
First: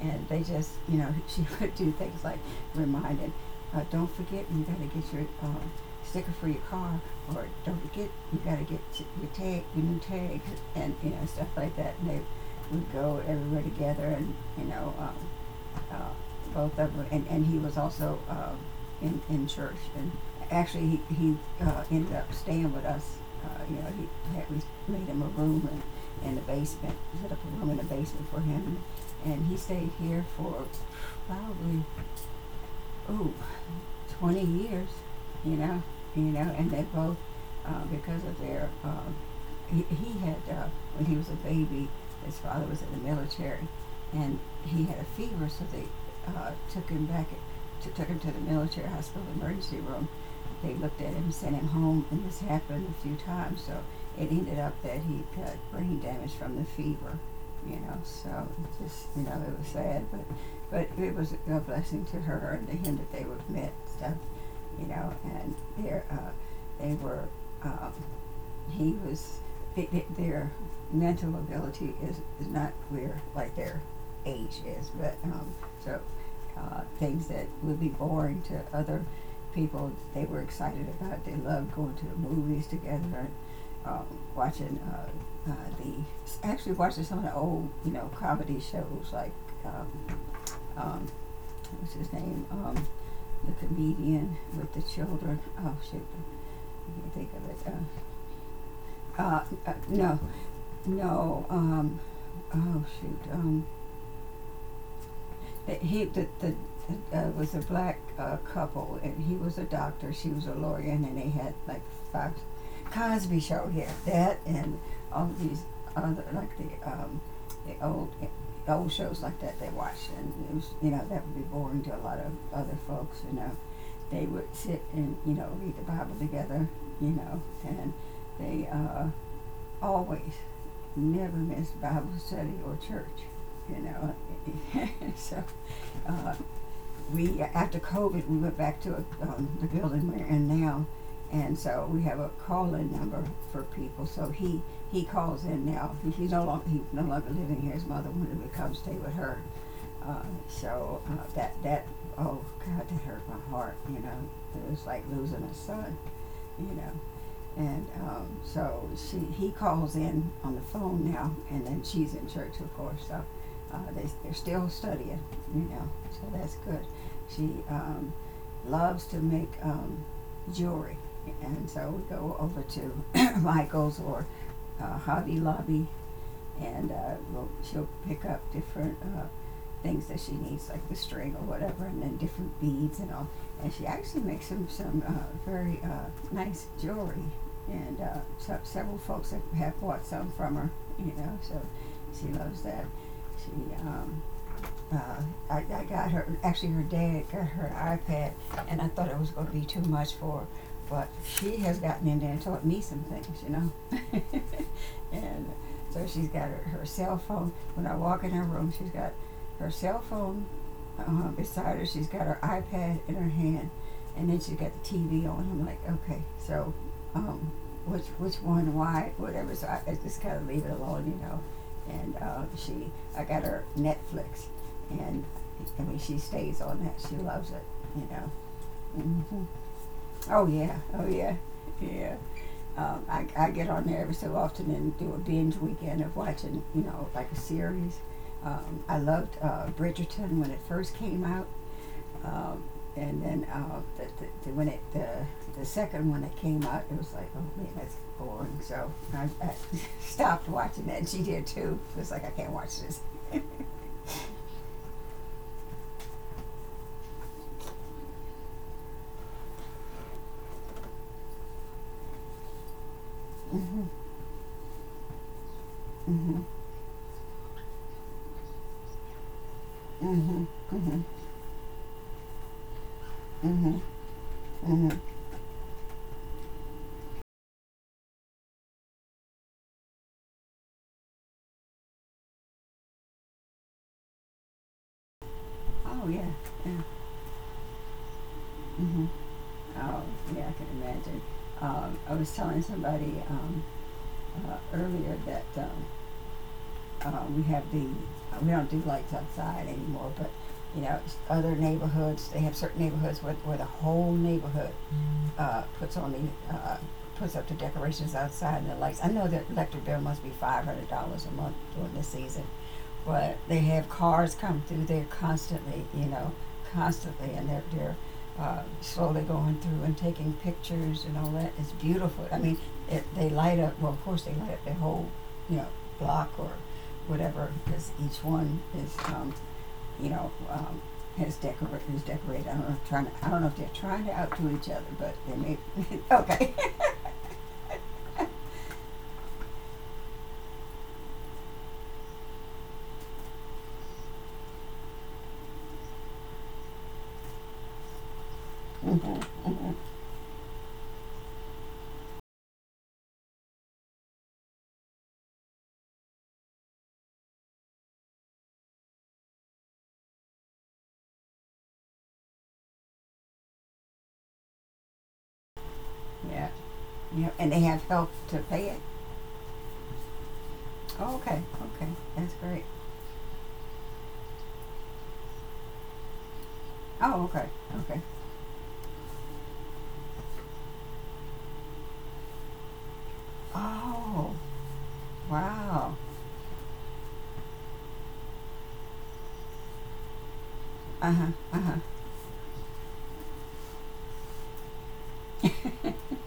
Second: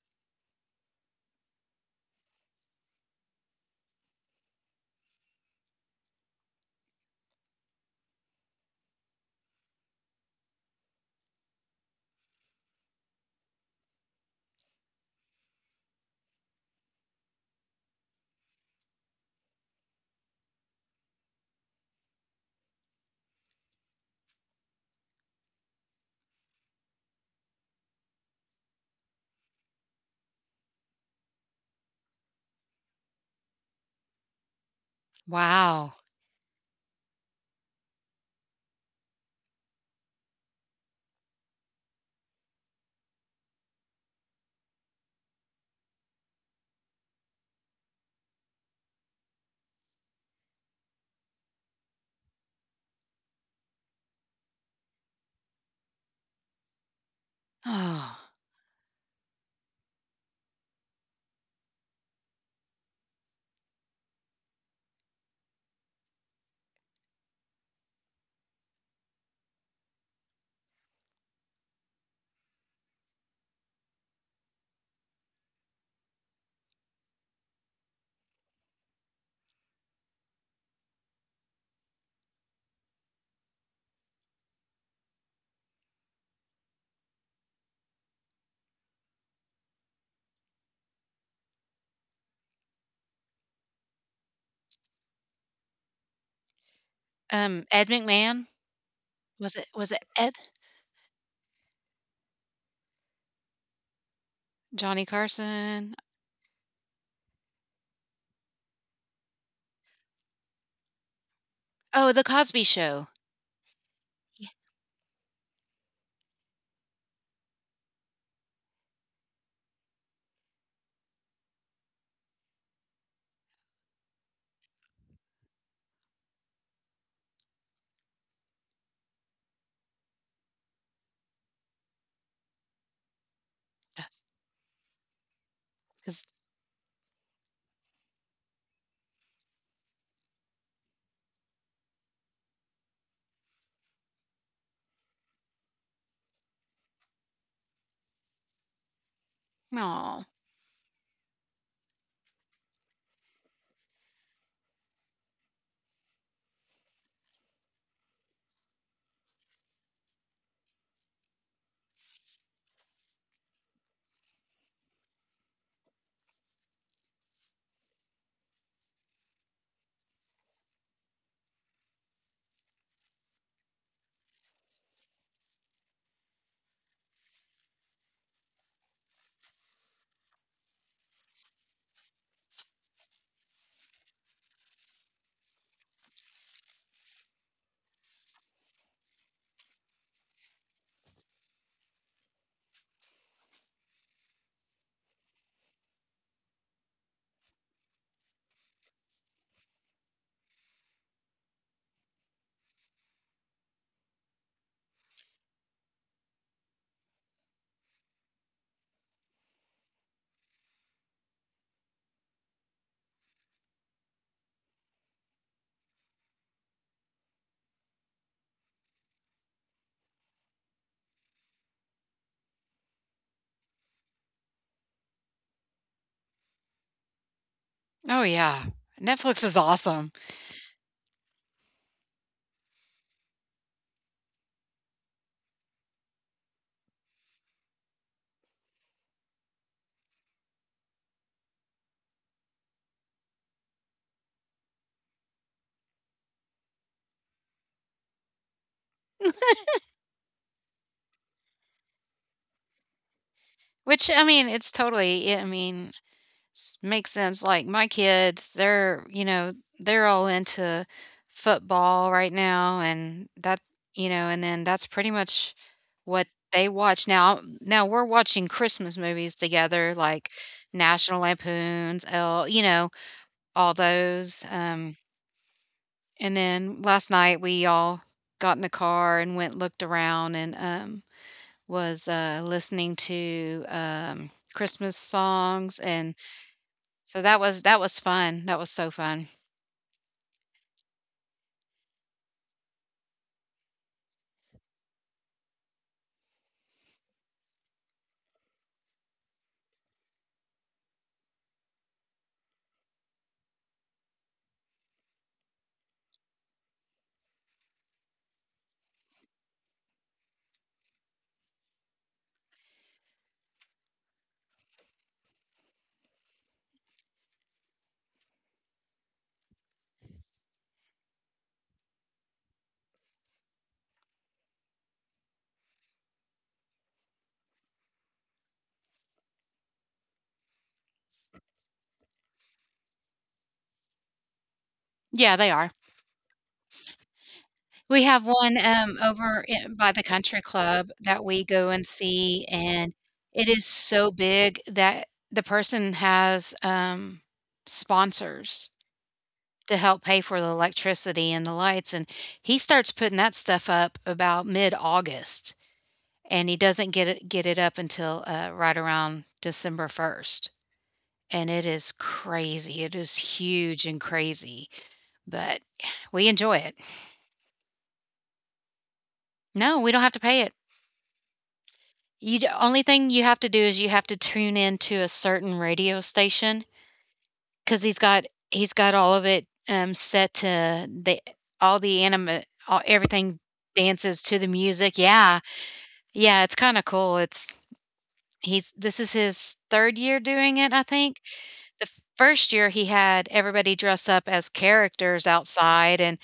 And they just you know <laughs> she would do things like remind him, don't forget you got to get your sticker for your car, or don't forget you got to get your new tag, <laughs> and you know stuff like that. And they would go everywhere together, and you know. Uh, Both of them, and he was also in church. And actually, he ended up staying with us. You know, we made him a room in the basement, set up a room in the basement for him. And he stayed here for probably, ooh, 20 years, you know, Wow. <sighs> you know, and they both, because of their, he had, when he was a baby, his father was in the military, and he had a fever, so they took him back, took him to the military hospital emergency room. They looked at him, sent him home, and this happened a few times, so it ended up that he got brain damage from the fever, you know, Oh, so it just, you know, it was sad, but it was a blessing to her and to him that they would met stuff, you know. And their they were um, he was their mental ability is not where like their age is, but so things that would be boring to other people they were excited about. They loved going to the movies together and um, watching the actually watching some of the old you know comedy shows like um, um, what's his name? The comedian with the children. Oh shoot, I can't think of it. Ed McMahon? Was it, was it No, Ed? no. Oh shoot. Johnny Carson? He the was a black couple, and he was a doctor, she was a lawyer, and then they had like Oh, The five, Cosby Show. Cosby Show here, that, Yeah, and all these other like the the old old shows like that they watched, and it was you know that would be boring to a lot of other folks, you know. They would sit and you know read the Bible together, you know, and they always never missed Bible study or church, you know. <laughs> So 'cause uh, we after COVID we went back to the building we're in now, and so we have a call-in number for people. So he calls in now. He's no longer living here. His mother wanted to come stay with her, uh, oh. so that, oh god, that hurt my heart, you know, it was like losing a son, you know. And so she he calls in on the phone now, and then she's in church of course, so they're still studying, you know, so that's good. She loves to make jewelry, and so we go over to <clears throat> <coughs> Michael's or Hobby Lobby, and she'll pick up different things that she needs, like the string or whatever, and then different beads and all. And she actually makes some very nice jewelry, and so, several folks have bought some from her. You know, so she loves that. She um, uh, I got her, actually her dad got her an iPad, and I thought it was going to be too much for her, but she has gotten in there and taught me some things, you know. <laughs> And so she's got her cell phone. When I walk in her room, she's got her cell phone beside her. She's got her iPad in her hand, and then she's got the TV on. I'm like, okay, so um, which one, why, whatever. So I just kind of leave it alone, you know. And I got her Netflix, and I mean she stays on that. She loves it, you Oh, know. yeah. Hmm. Netflix is awesome, Oh yeah, oh yeah, yeah. I get on there every so often and do a binge weekend of watching, you know, like a series. I loved Bridgerton when it first came out, um, and then the, when it the second one that came out, it was like, oh man, that's boring. So I <laughs> stopped watching that, and she did too. It was like I can't watch this. which, I mean, it's totally, yeah, I mean, s makes sense, like, my kids, they're, you know, they're all into football right now, and that, Hmm. you know, and then that's pretty much what Hmm. they watch now. Now we're watching Christmas movies together, like National Lampoons, El, you know, all Hmm. those, Hmm. And then last night we all got in the car and went looked around and, was, listening to, Christmas songs, Oh and yeah, yeah. so that was fun. That was so Hmm. fun. Oh yeah, I can imagine. I was telling somebody earlier that we have the we don't do lights outside anymore, but you know, other neighborhoods they have certain neighborhoods where the whole neighborhood uh, puts on the uh, puts up the decorations outside and the lights. I know that electric bill must be $500 a month during the season, but they have cars come through there constantly. You know, constantly, and they're slowly going through and taking pictures and all that. It's beautiful. I mean, it, they light up. Well, of course, they light up the whole you know block or whatever because each one is you know, um, has decor is decorated. I don't know if trying to, I don't know if they're trying to outdo each other, but they Yeah, they may. are. <laughs> Okay. We have one, over I by the country club that we go and see, and it is so big that the person has, sponsors <laughs> to help pay for the electricity and the lights, and he starts putting that stuff up about mid-August, and he doesn't get it up until, right around December 1st, and it is crazy, it is huge and crazy, but we Yeah. enjoy it. Yeah. And they have help to pay it. No, we don't have to pay it. Oh, okay. Okay. That's You d great. only thing you have to do is you have to tune in to a certain radio station Oh, okay. because 'cause Okay. he's got, he's got all of it, set to the all the anima all everything dances Oh, to the music. Yeah, wow. yeah, it's kinda cool. It's he's this is his 3rd year doing it, I think. The first year, he had everybody dress up as characters outside and,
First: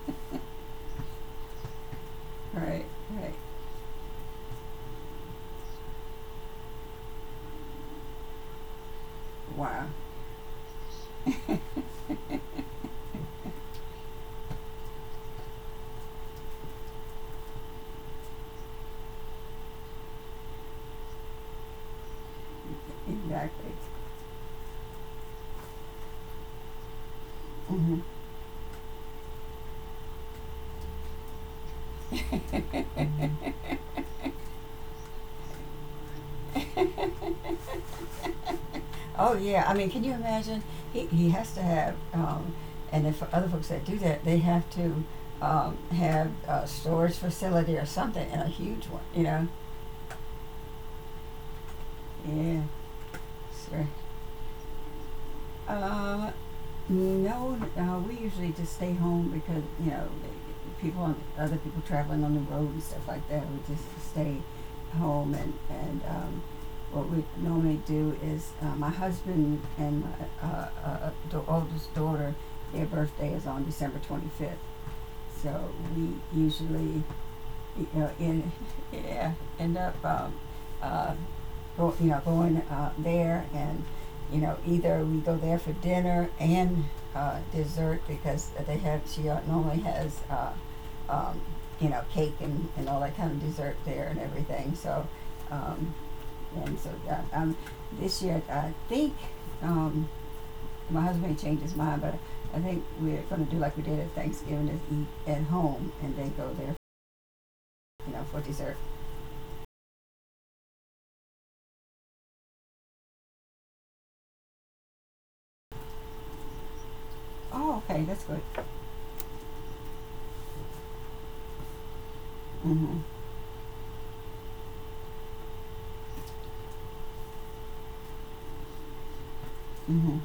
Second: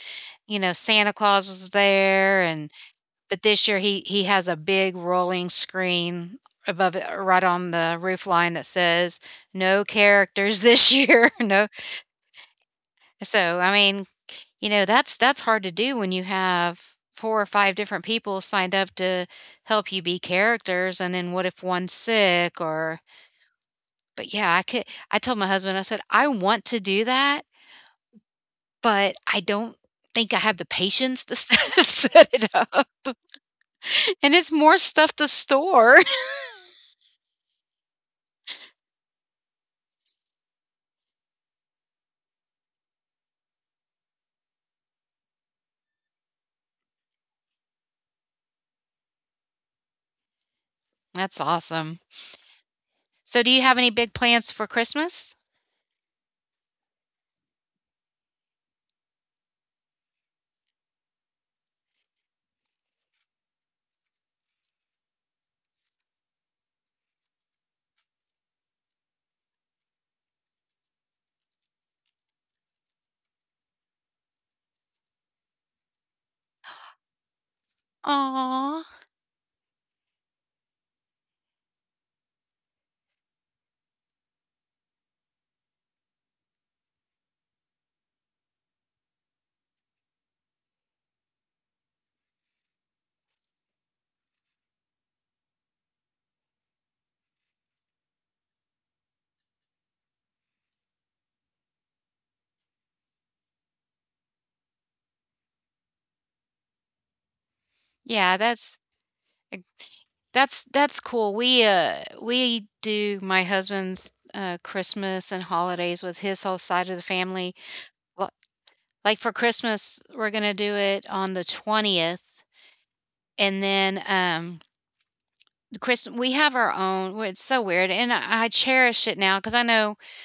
you know, Santa Claus was there. And Right. Right. but this year, he has a big rolling screen above it right on the roof line that says, "No Wow. characters this year." <laughs> No, so, I mean, you know, that's hard to do when you have 4 or 5 different people signed up to help you be characters, and then what if one's sick? Or Exactly. but, yeah, I could I told my husband, I said, "I want to do that, Hmm. but I don't think I have the patience to <laughs> set set it up, and it's more stuff to store." <laughs> Oh yeah. I mean, can you imagine? He has to have. And if other folks that do that, they have to have a storage facility or something, and a huge one, you know. That's awesome. Yeah, So do you have sure. any big plans for Christmas? Uh, no, we usually just stay home because you know other people traveling on the road and stuff like that. We just stay home, and what we normally do is my husband and my oldest daughter, their birthday is on December 25th, so we usually you know, in, Aw. yeah, end up, uh, you know, going, there and, you know, either we go there for dinner and, dessert because they have, she normally has, um, you know, cake and all that kind of dessert there and everything, so, um, and so, uh, um, this year, I think, um, my husband may change his mind, but I think we're gonna do like we did at Thanksgiving, is eat at home and then go there, you know, Yeah, for that's dessert. That's that's cool. We do my husband's, Christmas and holidays with his whole side of the family. Oh, okay, that's Li good. like, for Christmas, we're gonna do it on the 20th, Mm-hmm. and then, Chris we have our own, well, it's so weird, and I cherish it now because I know Mm-hmm.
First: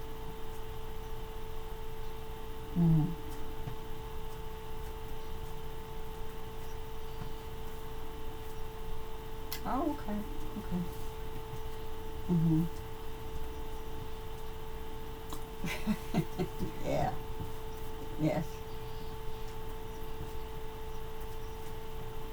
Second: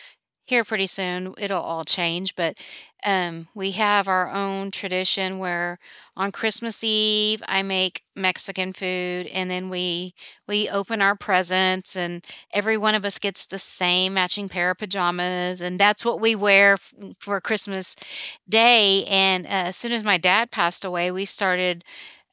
here pretty soon it'll all change, but Mm-hmm. um, we have our own tradition where on Christmas Eve I make Mexican food, and then Oh, okay. we open our presents, and Mm-hmm. every one of us gets the same matching pair of pajamas, and that's what we wear f- Yeah. for Christmas Yes. day. And as soon as my dad passed away, we started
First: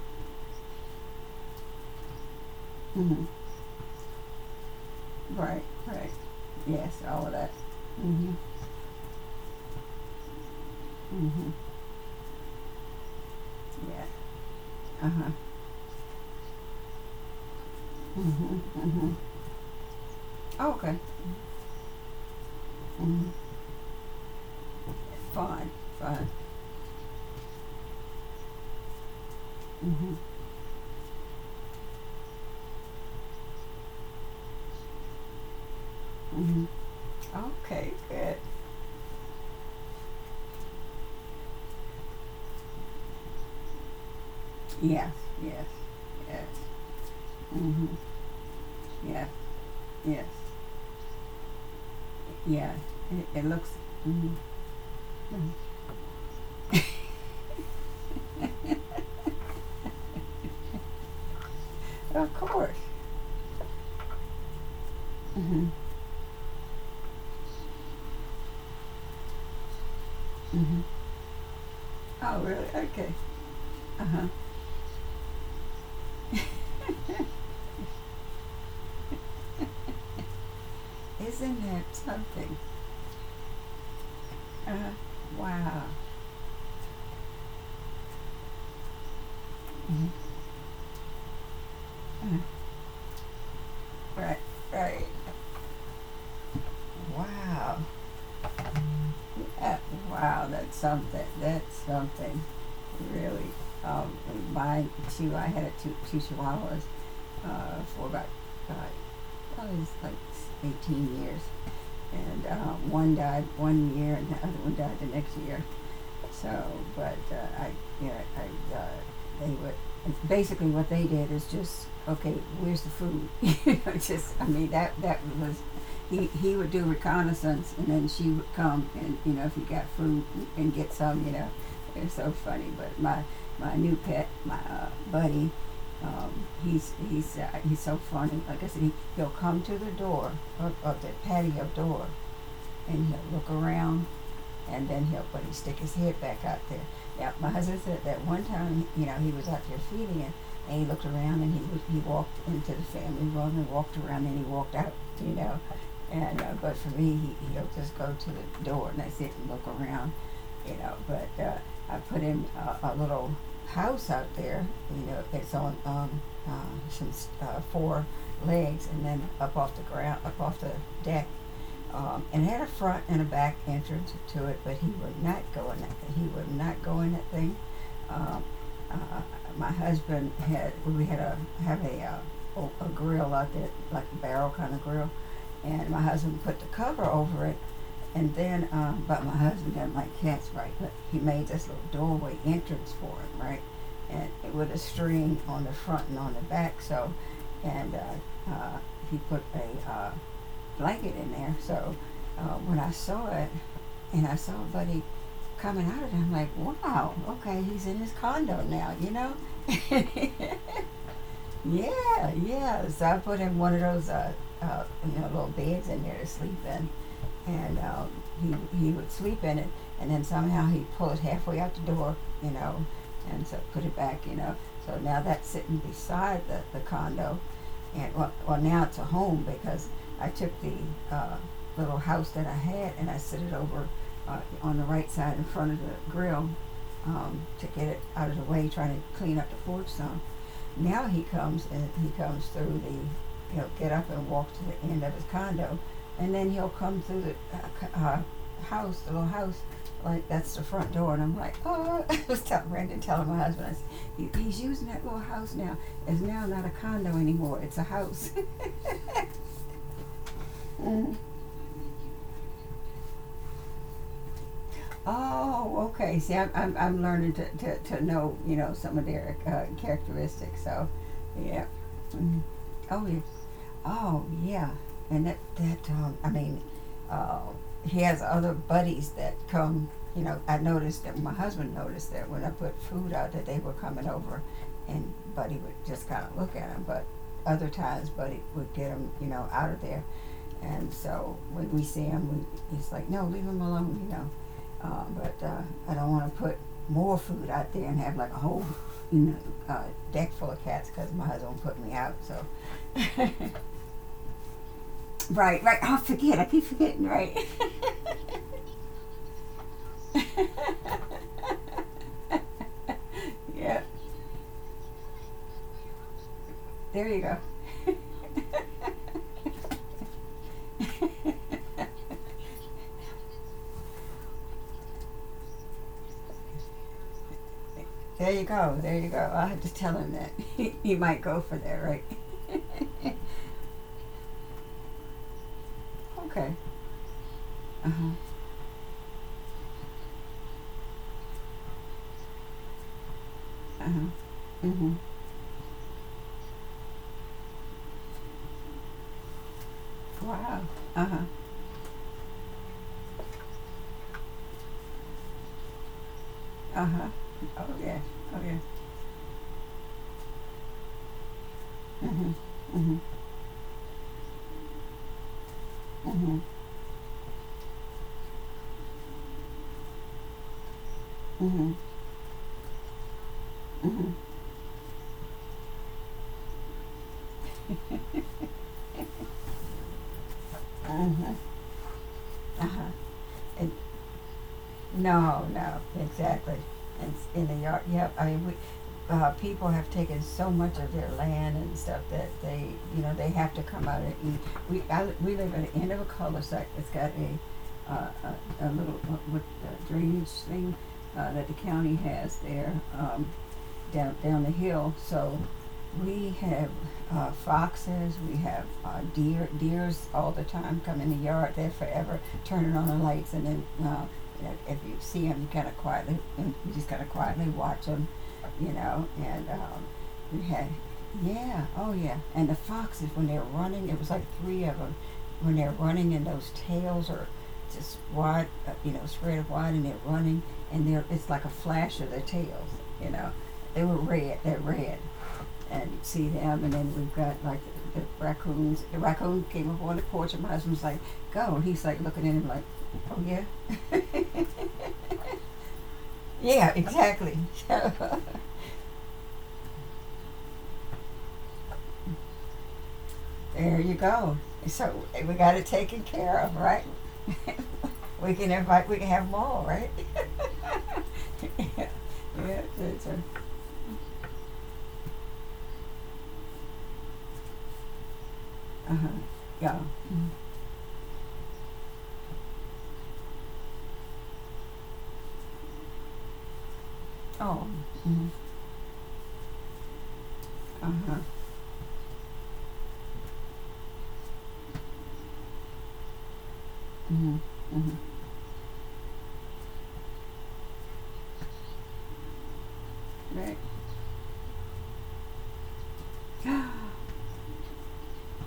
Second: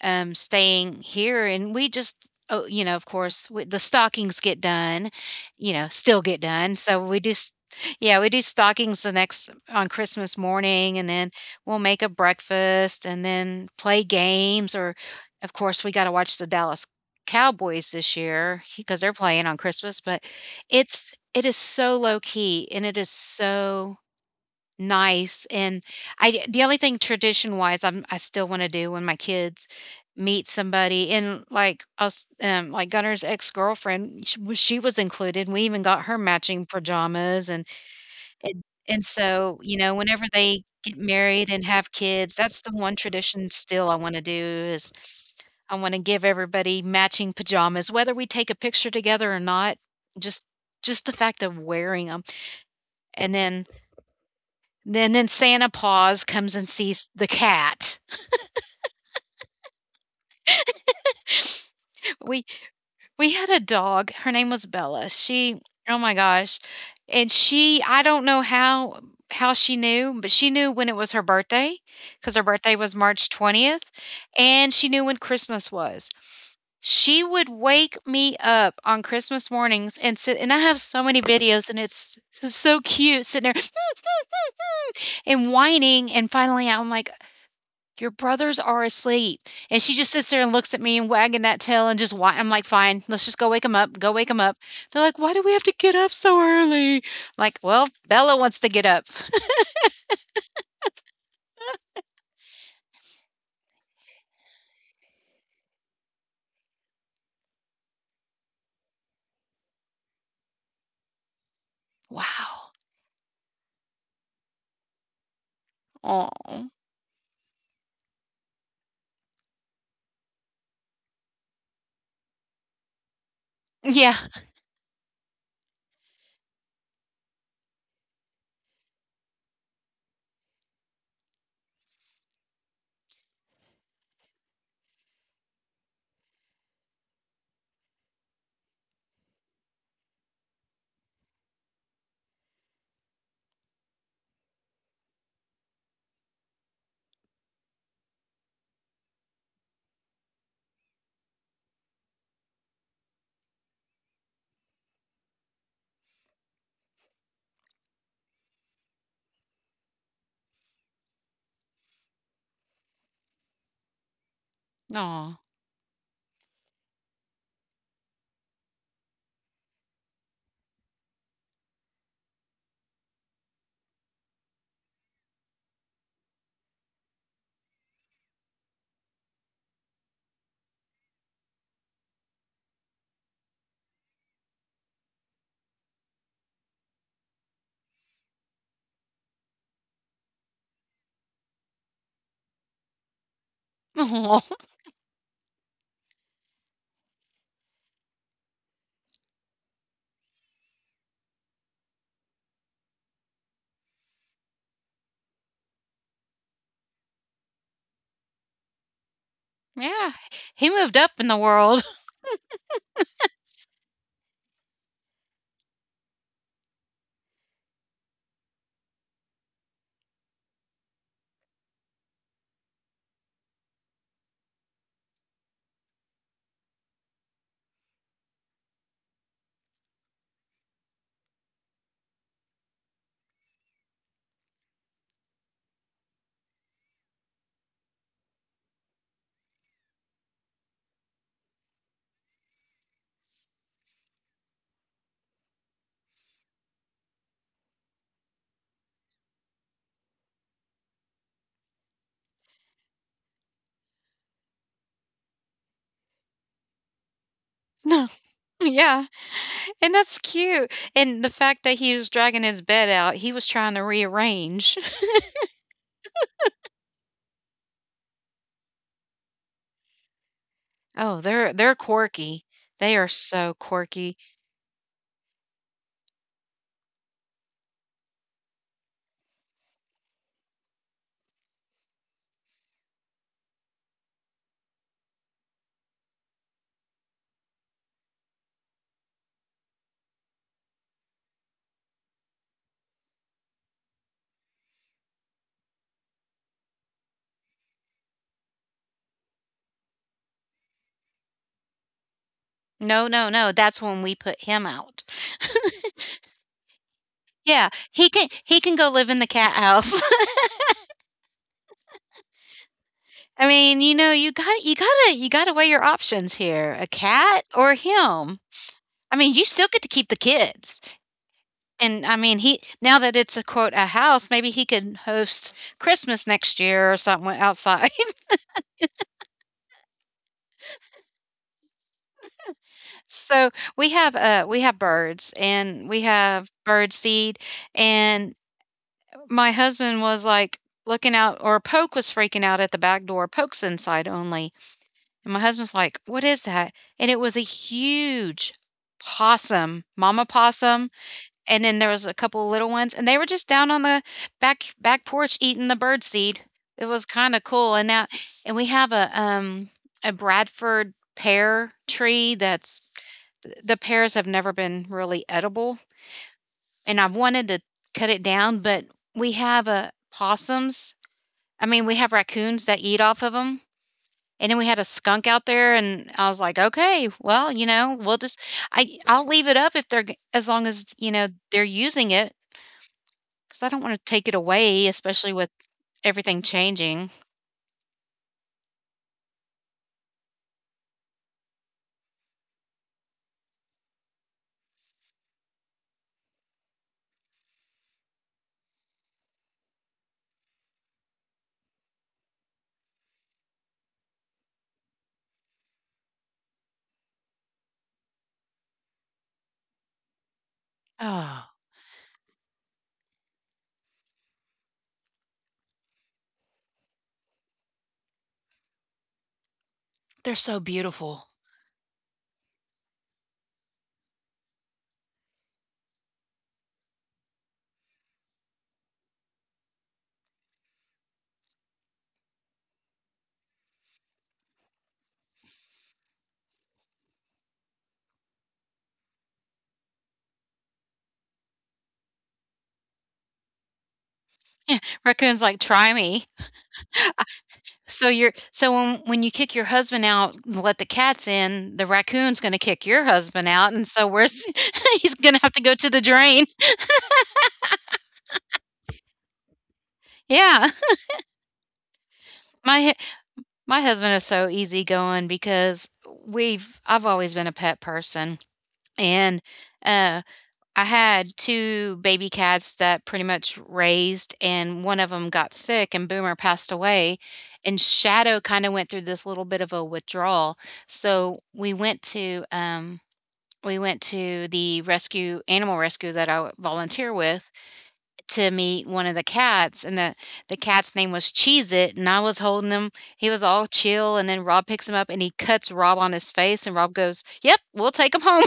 staying here, and we just, oh, you know, of Mm-hmm. course, we, the stockings get done, Right. you know, Right. still get done. Yes. So we All do. of S- that. Yeah, we Mm-hmm. do stockings the next on Christmas morning, and then Mm-hmm. we'll make a breakfast and then play Yeah. games. Or, Uh huh. of course, we got to watch the Dallas Cowboys this year Mm-hmm. because they're Mm-hmm. playing on Christmas. But Oh, okay. it's it is so low key, and it is Mm-hmm. so nice, Fine. and Fine. I the only thing tradition-wise I'm I still wanna do when my kids Mm-hmm. meet somebody and, like, us like, Gunner's ex-girlfriend, sh w she was included, we even got her Mm-hmm. matching pajamas, Okay. Good. and and so, you know, whenever they get married and have kids, that's the one tradition still I wanna do is Yes. Yes. I wanna give Yes. everybody matching pajamas, Mm-hmm. whether we take a picture Yes. together or not, Yes. just just the fact of wearing them, Yeah. and It then looks. Mm-hmm. and then Santa Paws comes and sees the cat. <laughs> Of We course. we had a dog. Her name was Bella. She Mm-hmm. oh my gosh. And she I don't know how she knew, but she knew Mm-hmm. when it was her birthday because Oh, her really? birthday was Okay. March 20th, Uh huh. and she knew when Christmas was. She would wake me up on Christmas mornings and sit, and I have so many Isn't videos, and that it's something? so cute sitting there Uh-huh. <laughs> and Wow. whining, and finally I'm like, your brothers are asleep. And she Mhm. just sits there and looks at me and wagging that tail and just, why? I'm like, fine, let's just go wake them up. Go wake Right, them up. They're right. like, why do we have to get up so early? I'm like, Wow. well, Bella wants to get up. That, wow, that's something. That's something. Really. Um, my I had two chihuahuas for uh, probably was like 18 years. And Wow. One died one year and the other one died the next year. Oh, So, but I, you know, I, they would basically what they did is just okay. Where's the food? <laughs> Yeah. just, I mean, that was he would do reconnaissance, and then she would come, and if he got food and get some, it was so funny. But my new pet, my buddy. He's he's so funny. Like I said, he'll come to the door of the patio door, and he'll look around, and then he'll put his stick his head back out there. Now my husband said that one time, he was out there feeding it, and he looked around, and he walked into the family room and walked around, and he walked out, you know. And but for me, he'll just go to the door, and that's it, and look around, you know. But I put in a little house out there. You know, Oh. it's on some four legs, and then up off the ground, up off the deck, and had a front and a back entrance to it, but he would not go in that thing. He would not go in that thing. Um, uh, my husband had we had a have a grill out there, like a barrel kind of grill, and my husband put the cover over it, and then but my husband didn't like cats, right? But he made this little doorway entrance for him, right? Oh, And with a string on the front and on the back. So, and he put a blanket in there. So when I saw it, and I saw Buddy coming out of it, I'm like, wow, okay, he's in his condo now, you know? <laughs> yeah. He moved up in the world. <laughs> Yeah, yeah. So I put him one of those, little beds in there to sleep in. And he would sleep in it, and then somehow he'd pull it halfway out the door, you know, and so put it back, you know. So now that's sitting beside the condo, and well now it's a home because I took the uh, little house that I had, and I set it over on the right side in front of the grill, to get it out of the way, trying to clean up the porch stone. Now he comes, and he comes through the, he'll get up and walk to the end of his condo, and then he'll come through the uh, house, the little house, like that's the front door. And I'm like, oh, <laughs> I was telling Brandon, telling my husband, I said, "He's using that little house now. It's now not a condo anymore, it's a No, house." <laughs> yeah. And that's cute. Mm. And the fact that he was dragging his bed out, he was trying to rearrange. <laughs> Oh, okay. See, I'm learning to know, some of their characteristics. So, Oh, yeah. they're Mm. quirky. They are Oh, yeah. so quirky. Oh, yeah. And that, that I mean, uh, he has other buddies that come. You know, I noticed that my husband noticed that when I put food out that they were coming over, and Buddy would just kind of look at him. But other times, Buddy would get him, you know, out of there. And so when we see him, we, it's like, no, leave him alone, you know. But I don't want to put more food out there and have like a whole, you know, uh, deck full of cats because my husband will put me out. So, No, no, no, that's when we put him out. <laughs> right, right. <laughs> Oh, I forget. I keep forgetting. Right. Yeah, he can go live in the cat house. <laughs> <laughs> I mean, Yeah. you know, you got you gotta weigh your options here, a There you go. cat or him. I mean, you still get to keep the kids, <laughs> and I mean, he now that it's a quote a house, maybe he could host Christmas next year or something outside. There you go. There you go. I had to tell him that. <laughs> He might go for that. Right. <laughs> <laughs> So we have birds, and we have Okay. bird seed, Uh huh. and my husband was like looking out, or Poke was freaking out at the back door. Poke's inside Uh-huh. only. Mm-hmm. And my husband's like, what is that? And it was a huge possum, mama Wow. possum. Uh-huh. And then there was a couple of little ones, and they were just down on the back back porch eating the bird seed. It was Uh-huh. kind of Oh cool. And yeah. now, Oh and yeah. we have a Bradford pear Mm-hmm. tree that's Mm-hmm. the pears have never been really edible, Mm-hmm. and I've wanted to cut it down, but we have a possums Mm-hmm. I Mm-hmm. mean, we have raccoons that eat off of them, and then we had a skunk out there, and I was like, "Okay, well, you know, we'll just I I'll leave it up if they're g as long as, you know, Mm-hmm. they're using it, Uh-huh. because I And don't wanna take it away, especially no, with no, everything exactly. changing." And in the yard, yep. I mean, people have taken so much of their land and stuff that they, you know, they have to come out and eat. We live at the end of a cul-de-sac. It's got a a little drainage thing that the county has there. Down the hill. So we have foxes, we have deer, deers all the time come in the Oh, yard. They're forever turning on the lights, and then you see them, you kind of quietly, you just kind of quietly watch them, you know. And they're we so had, beautiful. yeah, oh yeah, and the foxes when they're running, it was like three of them when they're running, and those tails are just wide, spread wide, and they're running, and they're it's like a flash of the tails, you know. They were red. They're red. And see them, and then we've got like the raccoons. The raccoon came up on the porch, and my husband's like, "Go." And he's like looking at him like, "Oh yeah, <laughs> Raccoon's like, "Try me." yeah, exactly." So So <laughs> you're so when you kick your husband out and let the cats in, the raccoon's gonna kick your husband out, there and you so we're go. s <laughs> So he's we gonna have got to it go to the taken care drain. of, right? We can invite. We can have them all, right? Yeah. <laughs> Yeah. Yeah, My it's a, My husband is so easygoing because we've I've always been a pet person, uh-huh. and, Yeah. uh, I had 2 baby cats that pretty much raised, and one of them got sick, and Boomer passed away, Oh. and Mhm. Shadow kinda went through this little bit of a withdrawal, Uh-huh. so we went to the rescue animal rescue that I volunteer Mhm. with Mhm. to meet one of the cats, and the cat's name was Cheese It, and I was holding him. He was Right. all chill, and then Rob picks him up, and he cuts Rob on his face, and <gasps> Rob goes, "Yep, we'll take him home."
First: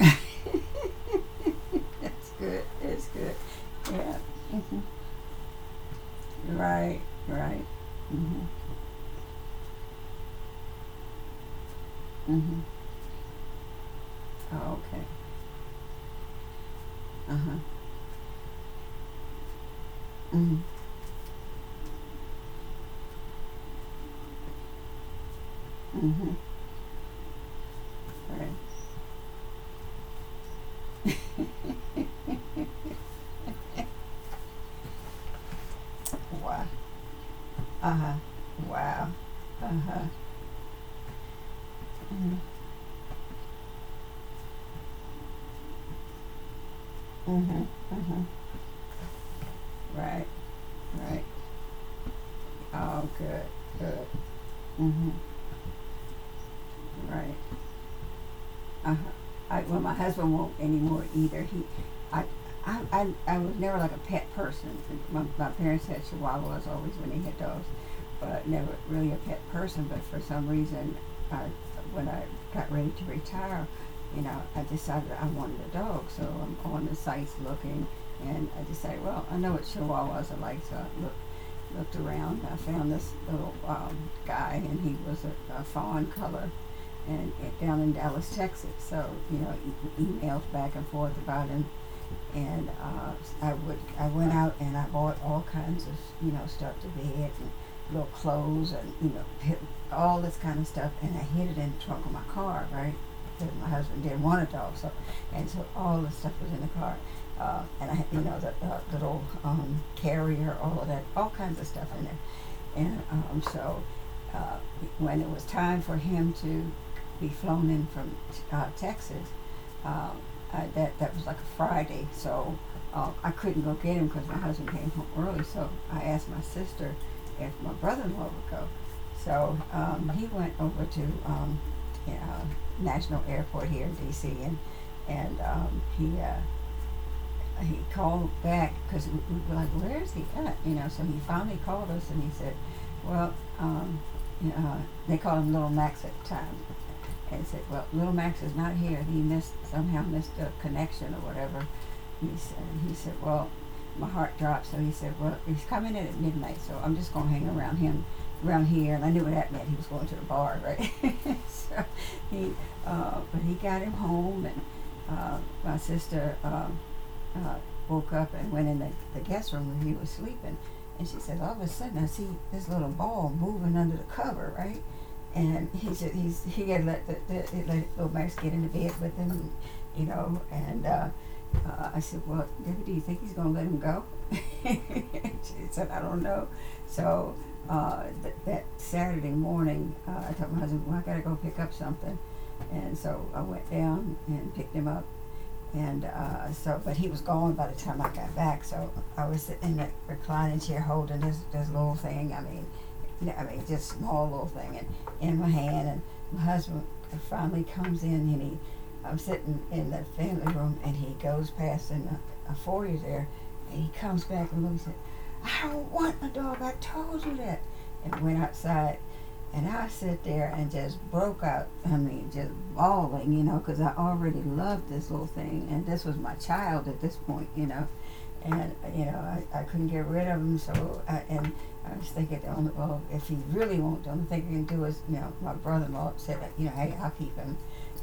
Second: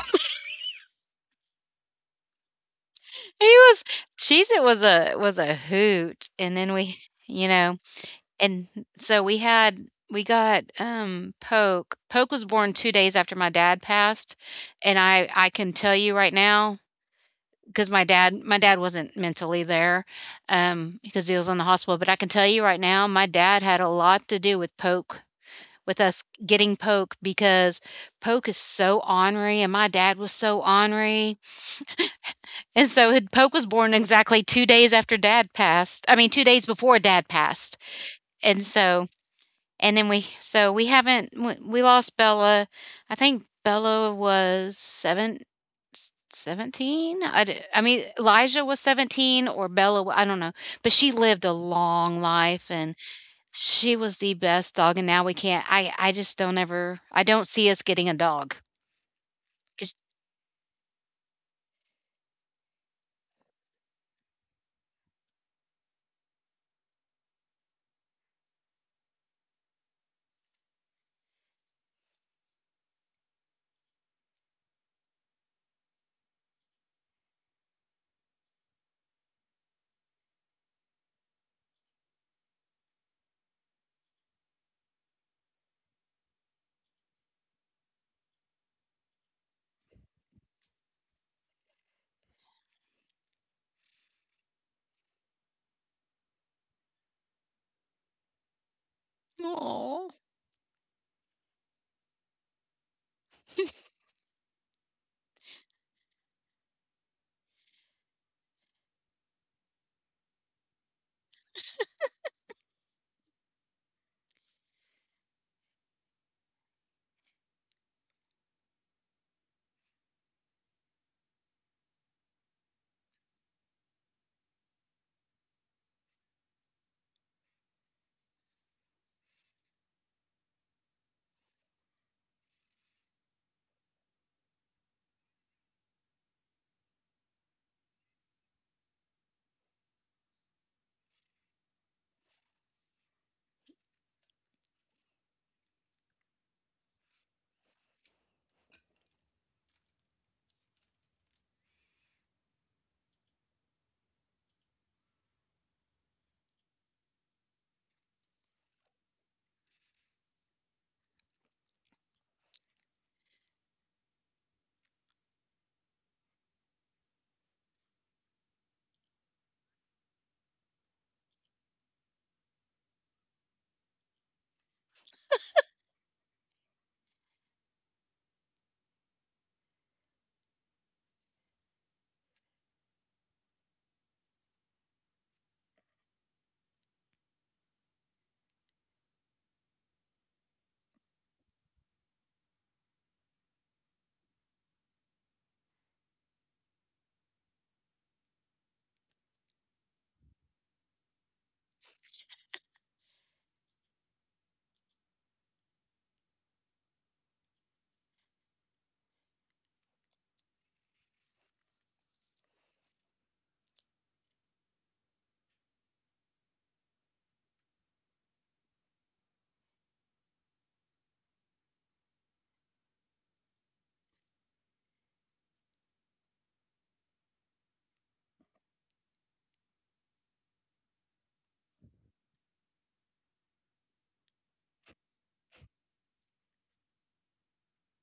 It's good. It's good. <laughs> He was Yeah. Cheese It was a hoot. And then we, Right. you Right. know, Mm-hmm. and so we had we got Poke. Poke was Mm-hmm. born 2 days after my dad passed, Oh, and okay. I can tell you right now Uh huh. because my dad wasn't mentally there Mm-hmm. Because he was in the hospital, but I can tell you right now my dad had a lot to do with Poke, with us Mm-hmm. getting Poke, because Poke Right. is so ornery and my dad was so ornery, and so it- Poke was born exactly 2 days after dad passed I mean two Wow. days before dad passed, Uh huh. and so Wow. Uh and huh. then we so we haven't we lost Mm-hmm. Bella. I think Bella was seven, 17. 17. I, d- I mean, Mm-hmm. Elijah was 17 or Bella, I Right. don't know, but she Right. lived a long life, and Oh, good. she Good. was the best dog. And Mm-hmm. now we can't, I just don't ever, I Right. don't see us getting a dog. Uh, well, my 'Cause- husband won't anymore either. He, I, I was never like a pet person. My parents had chihuahuas always when they had dogs, but never really a pet person. But for some reason, I, when I got ready to retire, you know, I decided I wanted a dog. So I'm on the sites looking, and I decided, well, I know what chihuahuas are like, so I looked, looked around. I found this little guy, and he was a fawn color, and, down in Dallas, Texas. So emails back and forth about, and I would I went out and I bought all kinds of, stuff to bed, and little clothes, and Aw. Oh, all this kind of stuff, and I hid it in the trunk of my car, right? Because my husband didn't want a dog. So, and so all the stuff was in the car, and I, you know, the little carrier, all of that, all kinds of stuff in there. And so uh, when it was time for him to be flown in from Texas, um, that was like a Friday. So I couldn't go get him because my husband came home early. So I asked my sister if my brother-in-law would go. So he went over to um, yeah, uh, National Airport here in D.C. And he he called back because we were like, where is he at? You know. So he finally called us, and he said, well, um, you know, uh, they called him Little Max at the time, and said, "Well, little Max is not here. He missed somehow missed a connection or whatever." He said, "He said, well, my heart dropped." So he said, "Well, he's coming in at midnight, so I'm just gonna hang around him, around here." And I knew what that meant. He was going to the bar, right? <laughs> So he, but he got him home. And uh, my sister, uh, woke up and went in the guest room where he was sleeping. And she said, all of a sudden, I see this little ball moving under the cover, right? And he said he had let the let little Max get into bed with him, you know. And I said, well, Debbie, do you think he's gonna let him go? <laughs> She said, I don't know. So that Saturday morning, I told my husband, well, I gotta go pick up something. And so I went down and picked him up. And so, but he was gone by the time I got back. So I was in that reclining chair holding this little thing. I mean, I mean, just small little thing, and in my hand. And my husband finally comes in, I'm sitting in the family room, and he goes past in a foyer there, and he comes back and I don't want a dog. I told you that. And went outside and I sit there and just broke out. I mean, just bawling, because I already loved this little thing, and this was my child at this point, you know and you know I couldn't get rid of him. And I was thinking, well, if he really won't, the only thing I can do is my brother-in-law said, hey, I'll keep him,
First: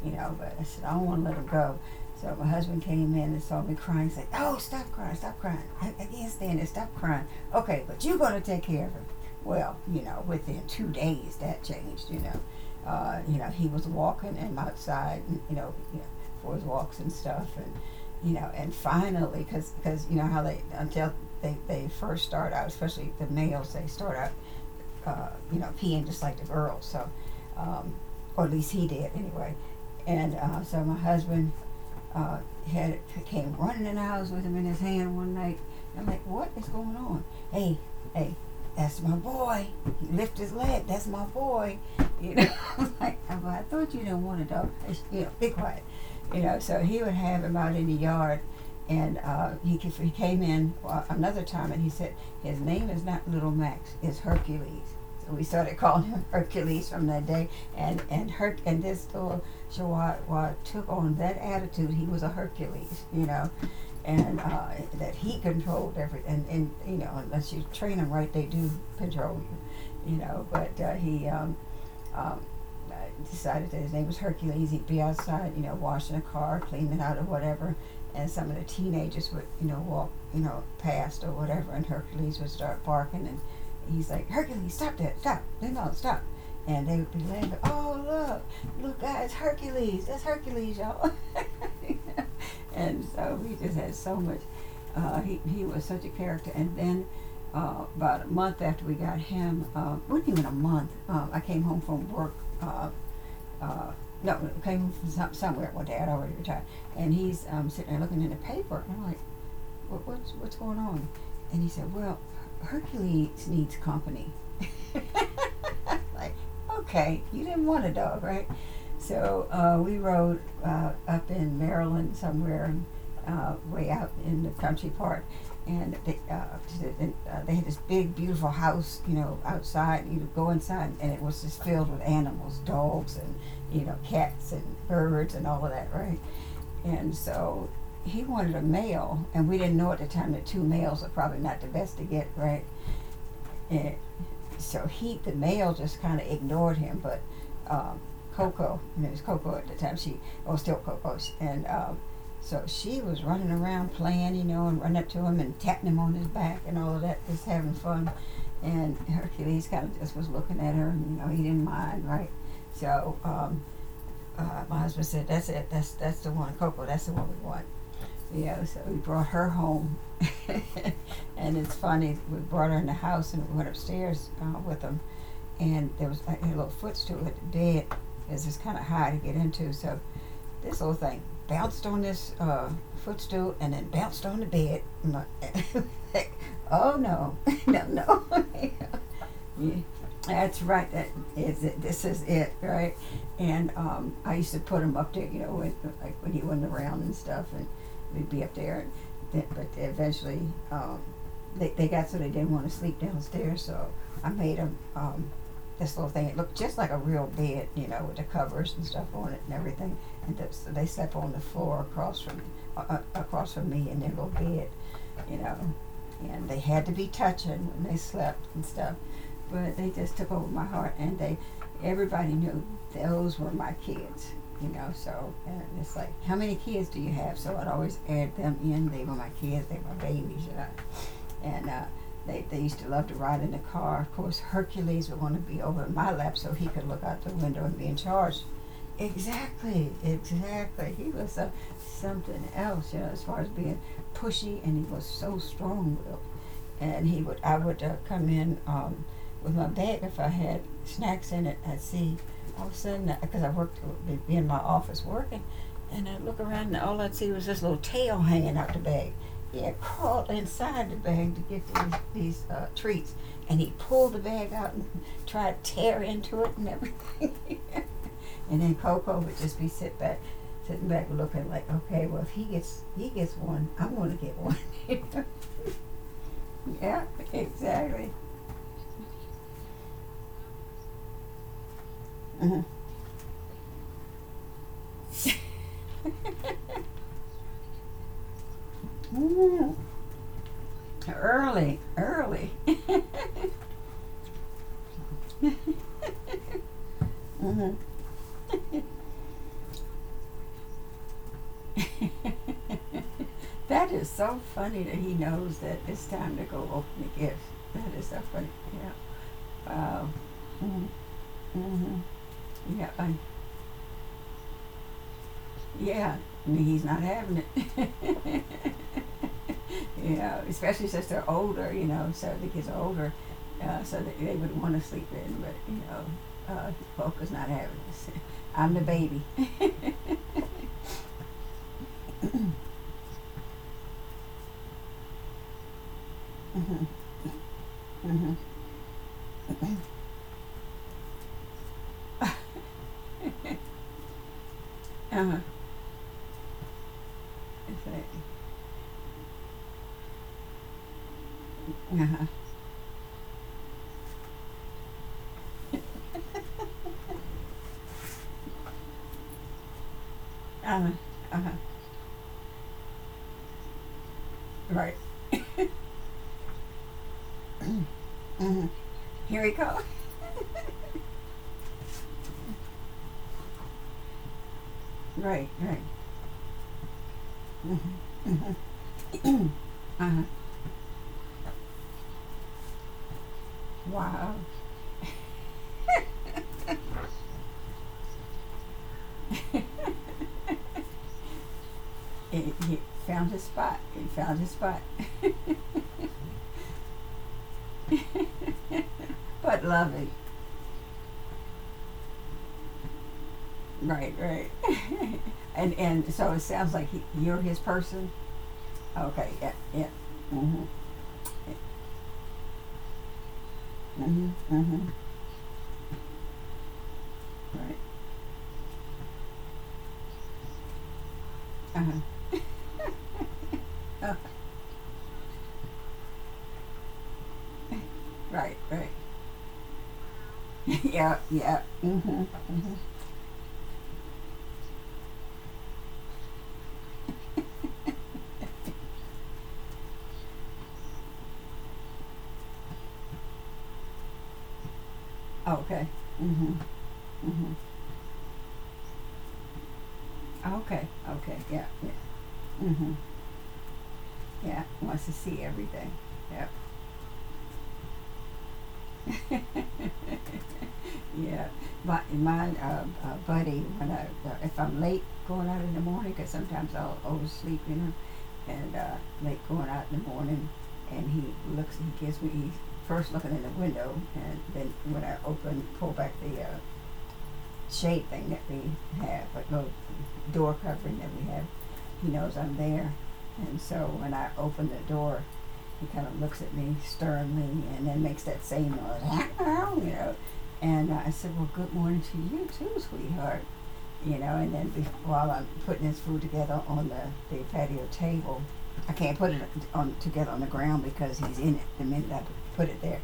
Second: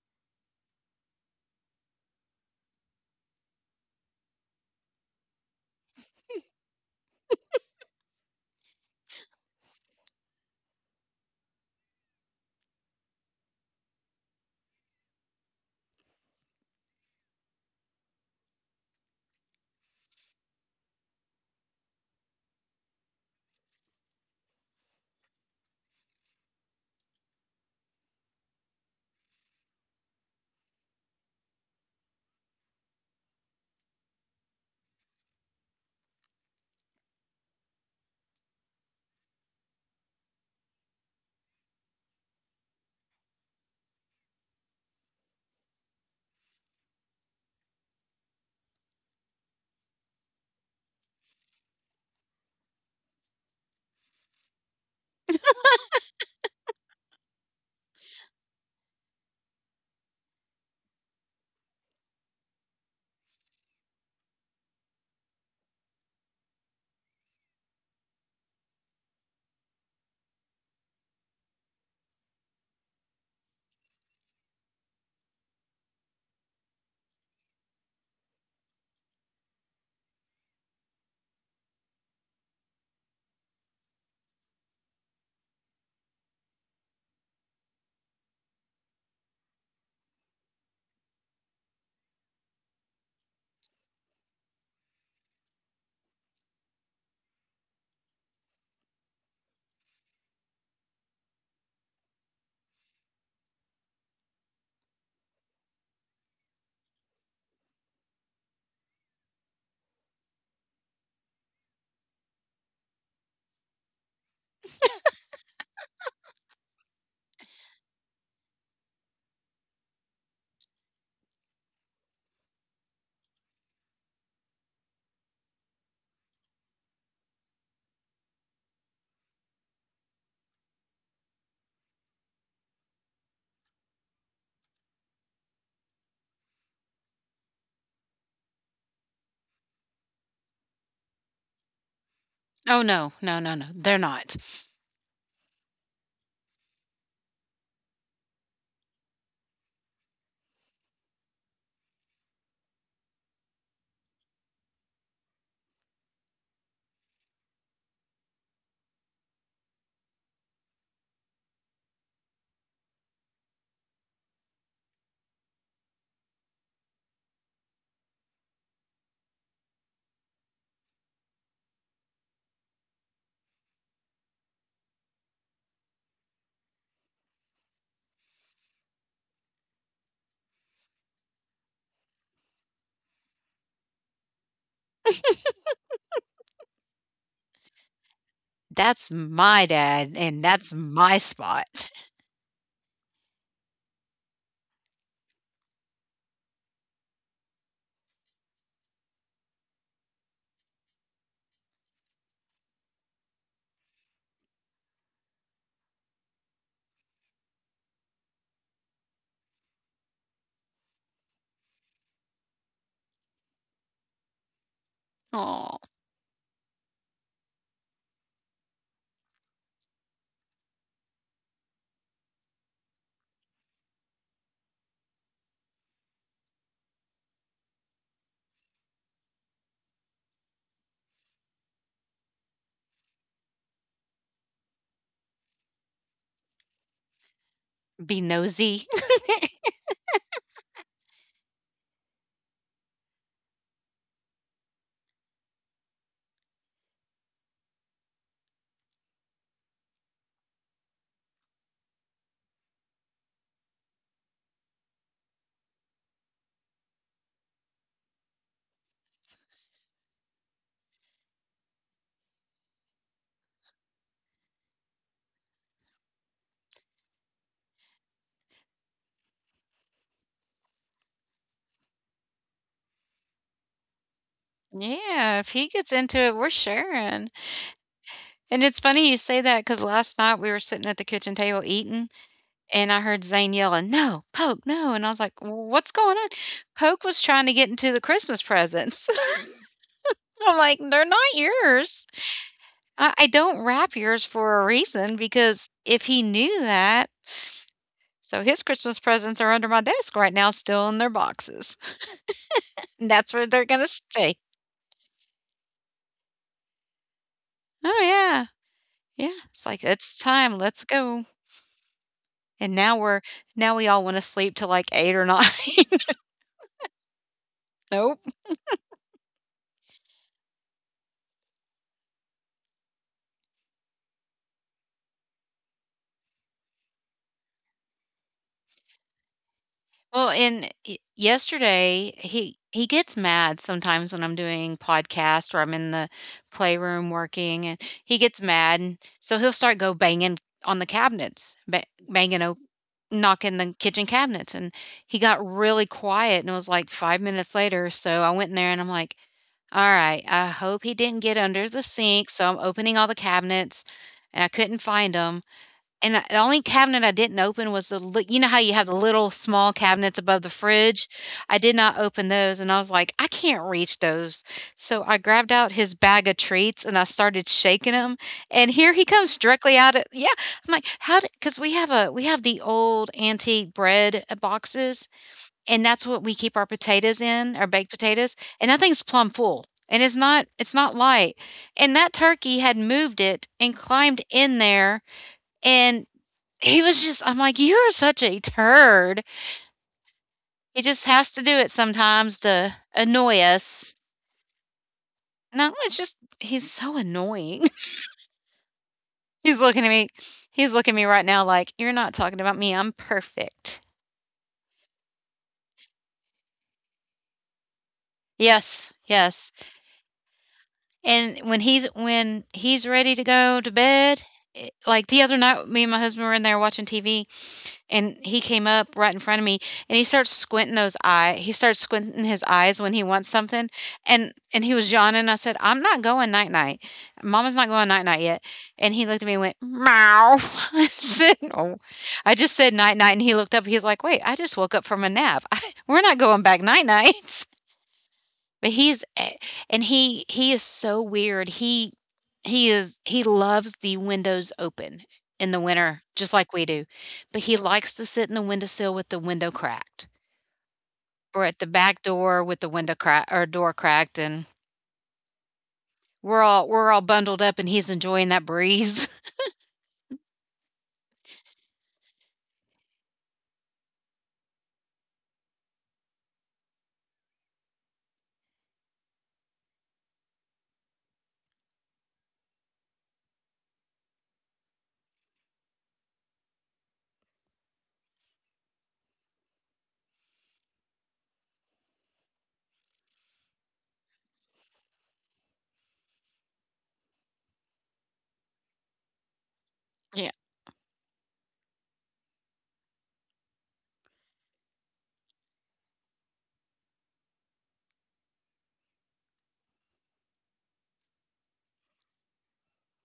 you know. But I said I don't want to let him go. So my husband came in and saw me crying. Said, "Oh, stop crying, stop crying. I can't stand it. Stop crying. Okay, but you're going to take care of him." Well, within 2 days that changed. He was walking and outside, and, for his walks and stuff, and and finally, because you know how they until they first start out, especially the males, they start out, peeing just like the girls. So, um, or at least he did anyway. And so my husband uh, had came running in the house with him in his hand one night. I'm like, what is going on? Hey, hey, that's my boy. He lift his leg. That's my boy. You know, <laughs> I'm like, "Oh, well, I thought you didn't want a dog. <laughs> Be quiet. So he would have him out in the yard, and he came in another time, and he said his name is not Little Max. It's Hercules. So we started <laughs> calling him Hercules from that day, and Herc and this little so I took on that attitude. He was a Hercules, and that he controlled and unless you train them right, they do control you, you know. But he um, I decided that his name was Hercules. He'd be outside, washing a car, cleaning out or whatever, and some of the teenagers would, walk, past or whatever, and Hercules would start barking, and he's like, Hercules, stop that, stop, no, no, stop. And they would be laughing, oh, look, look, guys, Hercules, that's Hercules, y'all. <laughs> and so we just had so much. He was such a character. And then about a month after we got him, wasn't even a month. I came home from work. Uh, uh, no, came from somewhere one Dad already retired, and he's sitting there looking in the paper, and I'm like, what's going on? And he said, well, Hercules needs company. <laughs> Like, okay, you didn't want a dog, right? So we rode up in Maryland somewhere, way out in the country part, and they had this big, beautiful house, outside. You would go inside, and it was just filled with animals, dogs, and cats and birds and all of that, right? And so he wanted a male, and we didn't know at the time that two males are probably not the best to get, right? no, no, no, no, And they're not. so he, the male, just kind of ignored him. But um, Coco, her name was Coco at the time, she, oh, still Coco, and so she was running around playing, and running up to him and tapping him on his back and all of that, just having fun. And Hercules kind of just was looking at her, and he didn't mind, right? So my husband said, "That's it. That's the one, Coco. That's the one we want." So we brought her home. <laughs> and it's funny, we brought her in the house and we went upstairs with them. And there was like a little footstool at the bed. It's just kind of high to get into. So this little thing bounced on this footstool and then bounced on the bed. I'm like, <laughs> Oh no, <laughs> no, no. <laughs> Yeah, That's my yeah. dad and That's that's right. That my is spot. it. <laughs> This is it, right? And I used to put them up there, when, like when he wasn't around and stuff, and we'd be up there. And then, but eventually, um, they got so they didn't want to sleep downstairs, so I made them this little thing. It looked just like a real bed, with the covers and stuff on it and everything. And they slept on the floor across from me in their little bed, you know. Oh, And they had to be touching when they slept and stuff. But they just took over my heart, and they everybody knew those were my kids. So and it's like, how many kids do you have? So I'd always add them in. They were my kids. They were my babies. And they used to love to ride in the car. Of course, Hercules would want to be over in my lap so he could look out the window and be in be charge. nosy. Exactly, exactly. Something else, as far as being pushy, and he was so strong-willed. And I would come in with my bag if I had snacks in it. I'd see all of a sudden, because I worked be in my office working, and I'd look around, and all I'd see was this little tail hanging out the bag. He had crawled inside the bag to get these treats, and he pulled the bag out and tried to tear into it and everything. <laughs> And then Coco would just be sitting back looking like, okay, well if he gets one, I'm gonna get one. <laughs> Yeah, if he gets into it, we're yeah, sharing. exactly. And it's funny you say that because last night we were sitting at the kitchen table eating, Uh-huh. <laughs> and I heard Zane yelling, "No, Poke, no." And I was like, "Well, what's going on? Poke was trying to get into the Christmas presents." <laughs> Mhm. I'm like, "They're not Early, yours. early. I don't wrap yours for a reason because if he knew that, Mhm. so his Christmas presents are under my desk right now, still in their boxes." <laughs> <laughs> And that's where they're going to that is stay. so funny that he knows that it's time to go open the gift. That Oh, is so yeah. funny. Yeah. Yeah. It's like, Wow. it's time. Let's Mm-hmm. go. Mm-hmm. And Yeah. now we're now we all wanna sleep till, like, 8 or 9. <laughs> yeah. I mean, he's not having it. Nope. Especially since they're older, so the kids are older, so that they would want to sleep in, but, uh, Polka's not having this. <laughs> I'm the baby. Well, and y yesterday, he gets mad sometimes when I'm doing podcast or I'm in the Mm-hmm, playroom working, and he mm-hmm, gets mad, and so he'll start go banging on the cabinets, ba banging o knocking the kitchen cabinets, and he uh-huh, got really quiet, and it was, like, 5 minutes later, exactly. so I went in there and I'm like, "Alright, I hope he didn't get under the Uh-huh, sink," so I'm opening all the cabinets, and I couldn't find him. And I the only cabinet I didn't open was the li you know how you have the little small cabinets above the uh-huh, fridge? uh-huh, I did not open those, and I was like, "I can't reach those." right, So I grabbed out his bag of treats, and I started shaking him, mm-hmm. and here he comes Here we directly go, out of. Yeah, I'm like, "How did? Because we have a we have the old antique bread, boxes, right, right, and that's what we keep our potatoes in, our baked potatoes, mm-hmm, and that thing's plumb mm-hmm, full, <coughs> <clears throat> and it's uh-huh, not light, and that turkey had moved it and climbed wow, in there, and he was just, I'm like, You're such a turd. <laughs> He just has to do it sometimes to he found annoy his spot, us. he found his spot, No, it's just he's so annoying." <laughs> he's but looking at me loving, he's looking at me right now like, "You're not talking about me, I'm perfect." right, right, and so it sounds like you're his person, Yes, Okay, yeah, yes. yeah. Mm-hmm, And when he's ready to go to yeah. bed, Mm-hmm, mm-hmm, like the other night me and my husband were in there watching TV, right, and he came up right in front of me, and he starts squinting those eye he starts uh-huh, squinting his eyes when he wants something. uh, And he was yawning. I said, "I'm not going night night. Mama's not going night night yet." right, right. And he looked at me and went meow. <laughs> <laughs> I Yeah, said, yeah, "Oh." mm-hmm, I just mm-hmm, said, "Night night," and he looked up. He's like, "Wait, I just woke up from a nap." <laughs> We're not going back night night. But he's eh, and he is so weird. He is, he loves the windows open in the okay, winter just mm-hmm, like we do. But mm-hmm, he likes to sit in the windowsill with the window cracked, okay, okay, or at yeah, the yeah, back door with the mm-hmm, window crack or door cracked, and yeah, wants to see everything, yeah. We're all bundled up and he's enjoying that breeze. <laughs> <laughs> Yeah, my buddy, if I'm late going out in the morning because sometimes I'll oversleep, and make going out in the morning. And he looks, and gives me, he's first looking in the window, and then pull back the shade thing that we have, but no door covering that we have, he knows I'm there. And so when I open the door, he kind of looks at me sternly and then makes that same noise. <laughs> Yeah. And I said, well, good morning to you too, sweetheart, and then while I'm putting this food together on the patio table, I can't put it on together on the ground because he's in it the minute I put it there.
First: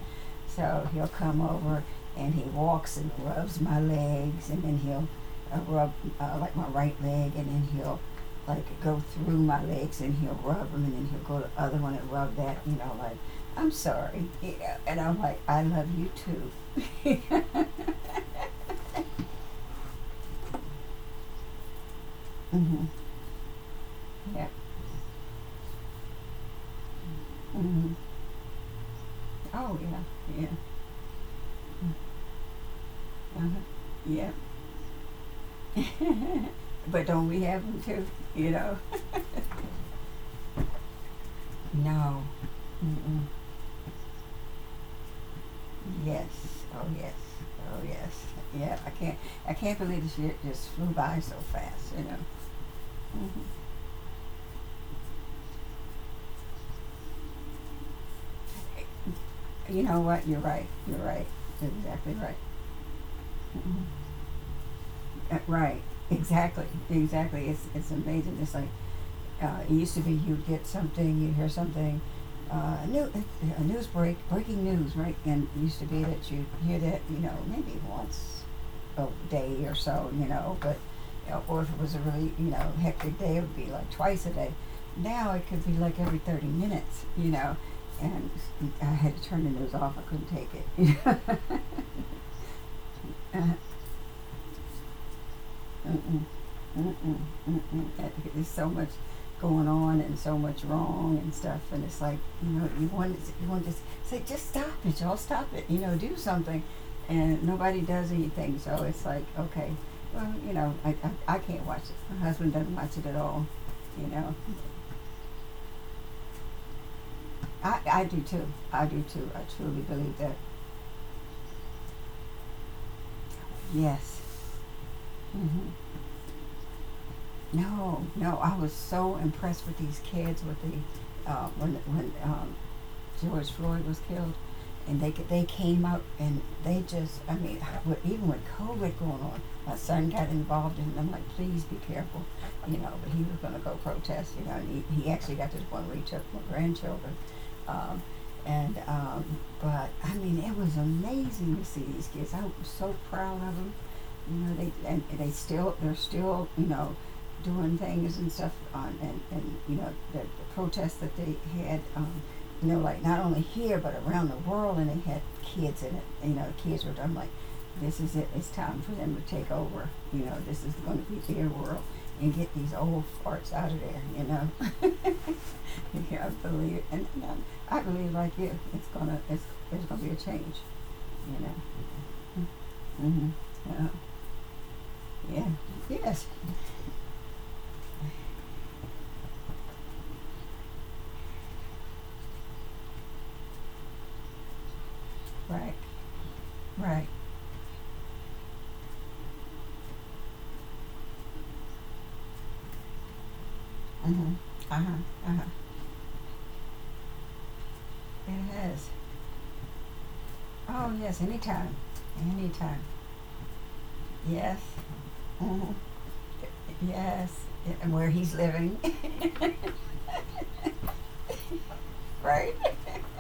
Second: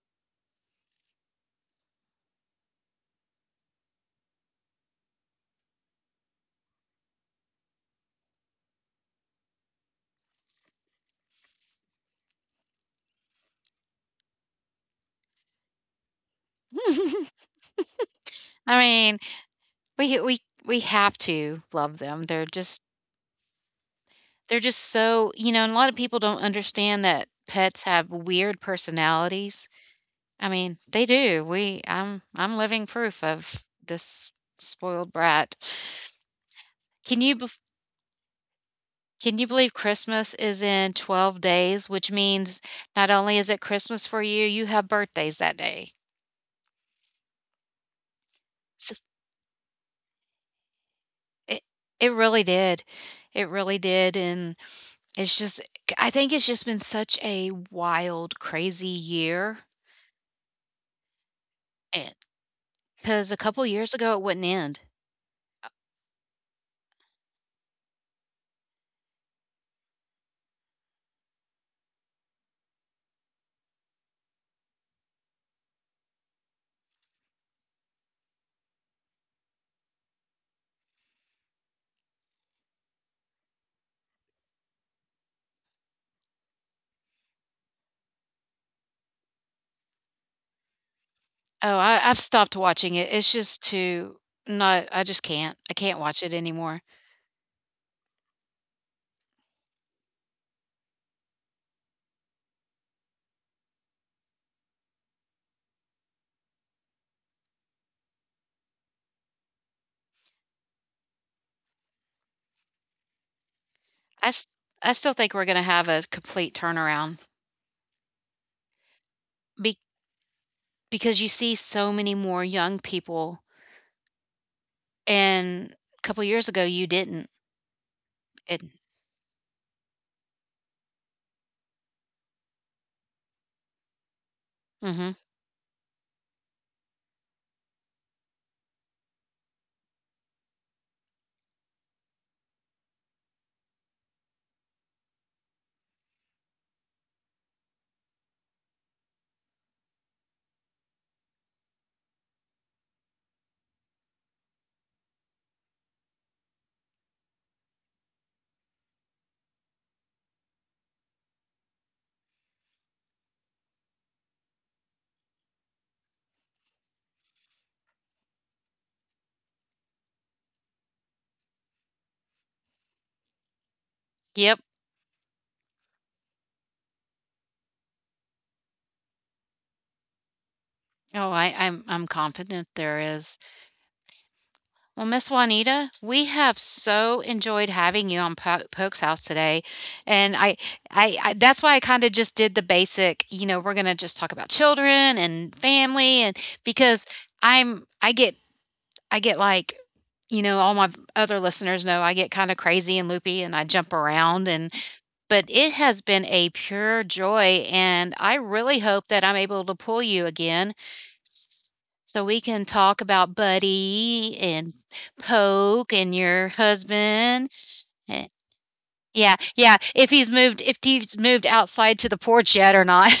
So he'll come over and he walks and rubs my legs, and then he'll rub like my right leg, and then he'll like go through my legs and he'll rub them, and then he'll go to the other one and rub that, like I'm sorry, and I'm like I love you too. <laughs> <laughs> I mean, we we we have to love them. Mm hmm. Yeah. They're just so, you know, and a lot of people don't understand that Mm pets hmm. have weird personalities. Oh, yeah, yeah, I mean, they do. We I'm living proof of uh-huh, yeah. this spoiled brat. But Can don't you we bef have them too, you know? can you believe Christmas is in 12 days, which No. means not Mm-mm. only is it Christmas for you, you have birthdays that day. Yes, oh, yes, oh, yes. Yeah, I So can't, I can't believe this year just flew by so it fast, you it know? really did. It really did, and it's just I think it's just been such a wild, crazy year. You know what, you're right, And exactly right. because a couple years ago, it wouldn't end. Right, exactly, exactly. It's amazing, it's like, it used to be you'd get something, you'd hear something, uh, a, new, a news break, breaking news, right? And it used to be that you'd hear that, maybe once a day or so, but, or if it was a really, hectic day, it would be like twice a day. Now it could be like every 30 minutes, and I had to turn the news off. I couldn't take it. Oh, I've stopped watching it. It's <laughs> uh, just too not I just can't. I can't watch Mm-mm, it anymore. mm-mm, mm-mm. There's so much going on and so much wrong and stuff, and it's like you want to say just stop it, y'all stop it, do something, and nobody does anything. So it's like okay, well I can't watch it. My husband doesn't watch it at all. You I know s I still think we're gonna have a complete turnaround I do too. I do too. I be truly believe that. because you see so many more young people, Yes. Mm hmm. and a couple years ago, you didn't. No, no. I It. was so impressed with these kids with the when George Floyd was killed, and they Mhm. they came out and they just I mean <sighs> even with COVID going on, my son got involved in it, and I'm like, please be careful. But he was going to go protest. And he actually got to the point where he took my grandchildren, um, and but I mean it was amazing to see these kids. I was so proud of them. They and they still they're still doing things and stuff and the protests that they had, like not only here but around the world, and they had kids in it. Kids were. I'm like, this is it. It's time for them to take over. This is going to be their world, and get these old farts out of there. Yep. <laughs> Yeah, I believe, I believe like you, there's gonna be a change. Oh, You know, I'm confident there mm-hmm. is. Uh, Well, Miss yeah, Juanita, we yes, have so enjoyed having you on Poke's House today, and I that's why I kind of just did the basic. You know, we're gonna just talk about children and right, family, and because right. I'm, I get, I get like, you know, all my other listeners know I get kind of crazy and loopy, and I jump Mm-hmm. around, and Uh huh. Uh but huh. it has been a pure joy, and It I really has. hope that I'm able to pull you again Oh yes. Anytime. so we can Anytime. talk about Buddy Yes. and Mm-hmm. Poke and your Yes, husband. and where Eh, he's living, Yeah, yeah. If he's moved outside to the <laughs> right? porch yet or not.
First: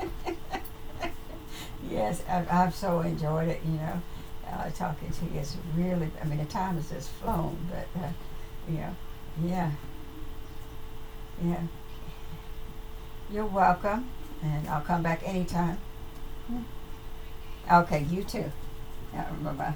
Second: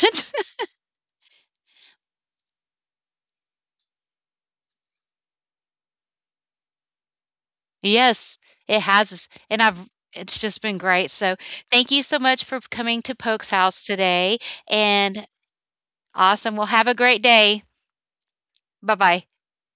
<laughs> yes, I've so enjoyed it. Talking to you is really. I mean, the time has just flown, <laughs> but Yes, you it know, has, and yeah, I've. It's just been great. So yeah. thank you so much for coming to You're Poke's house welcome, today. and I'll come back And anytime. Awesome. Well, have a great day. Okay, you too. Bye bye. Bye bye.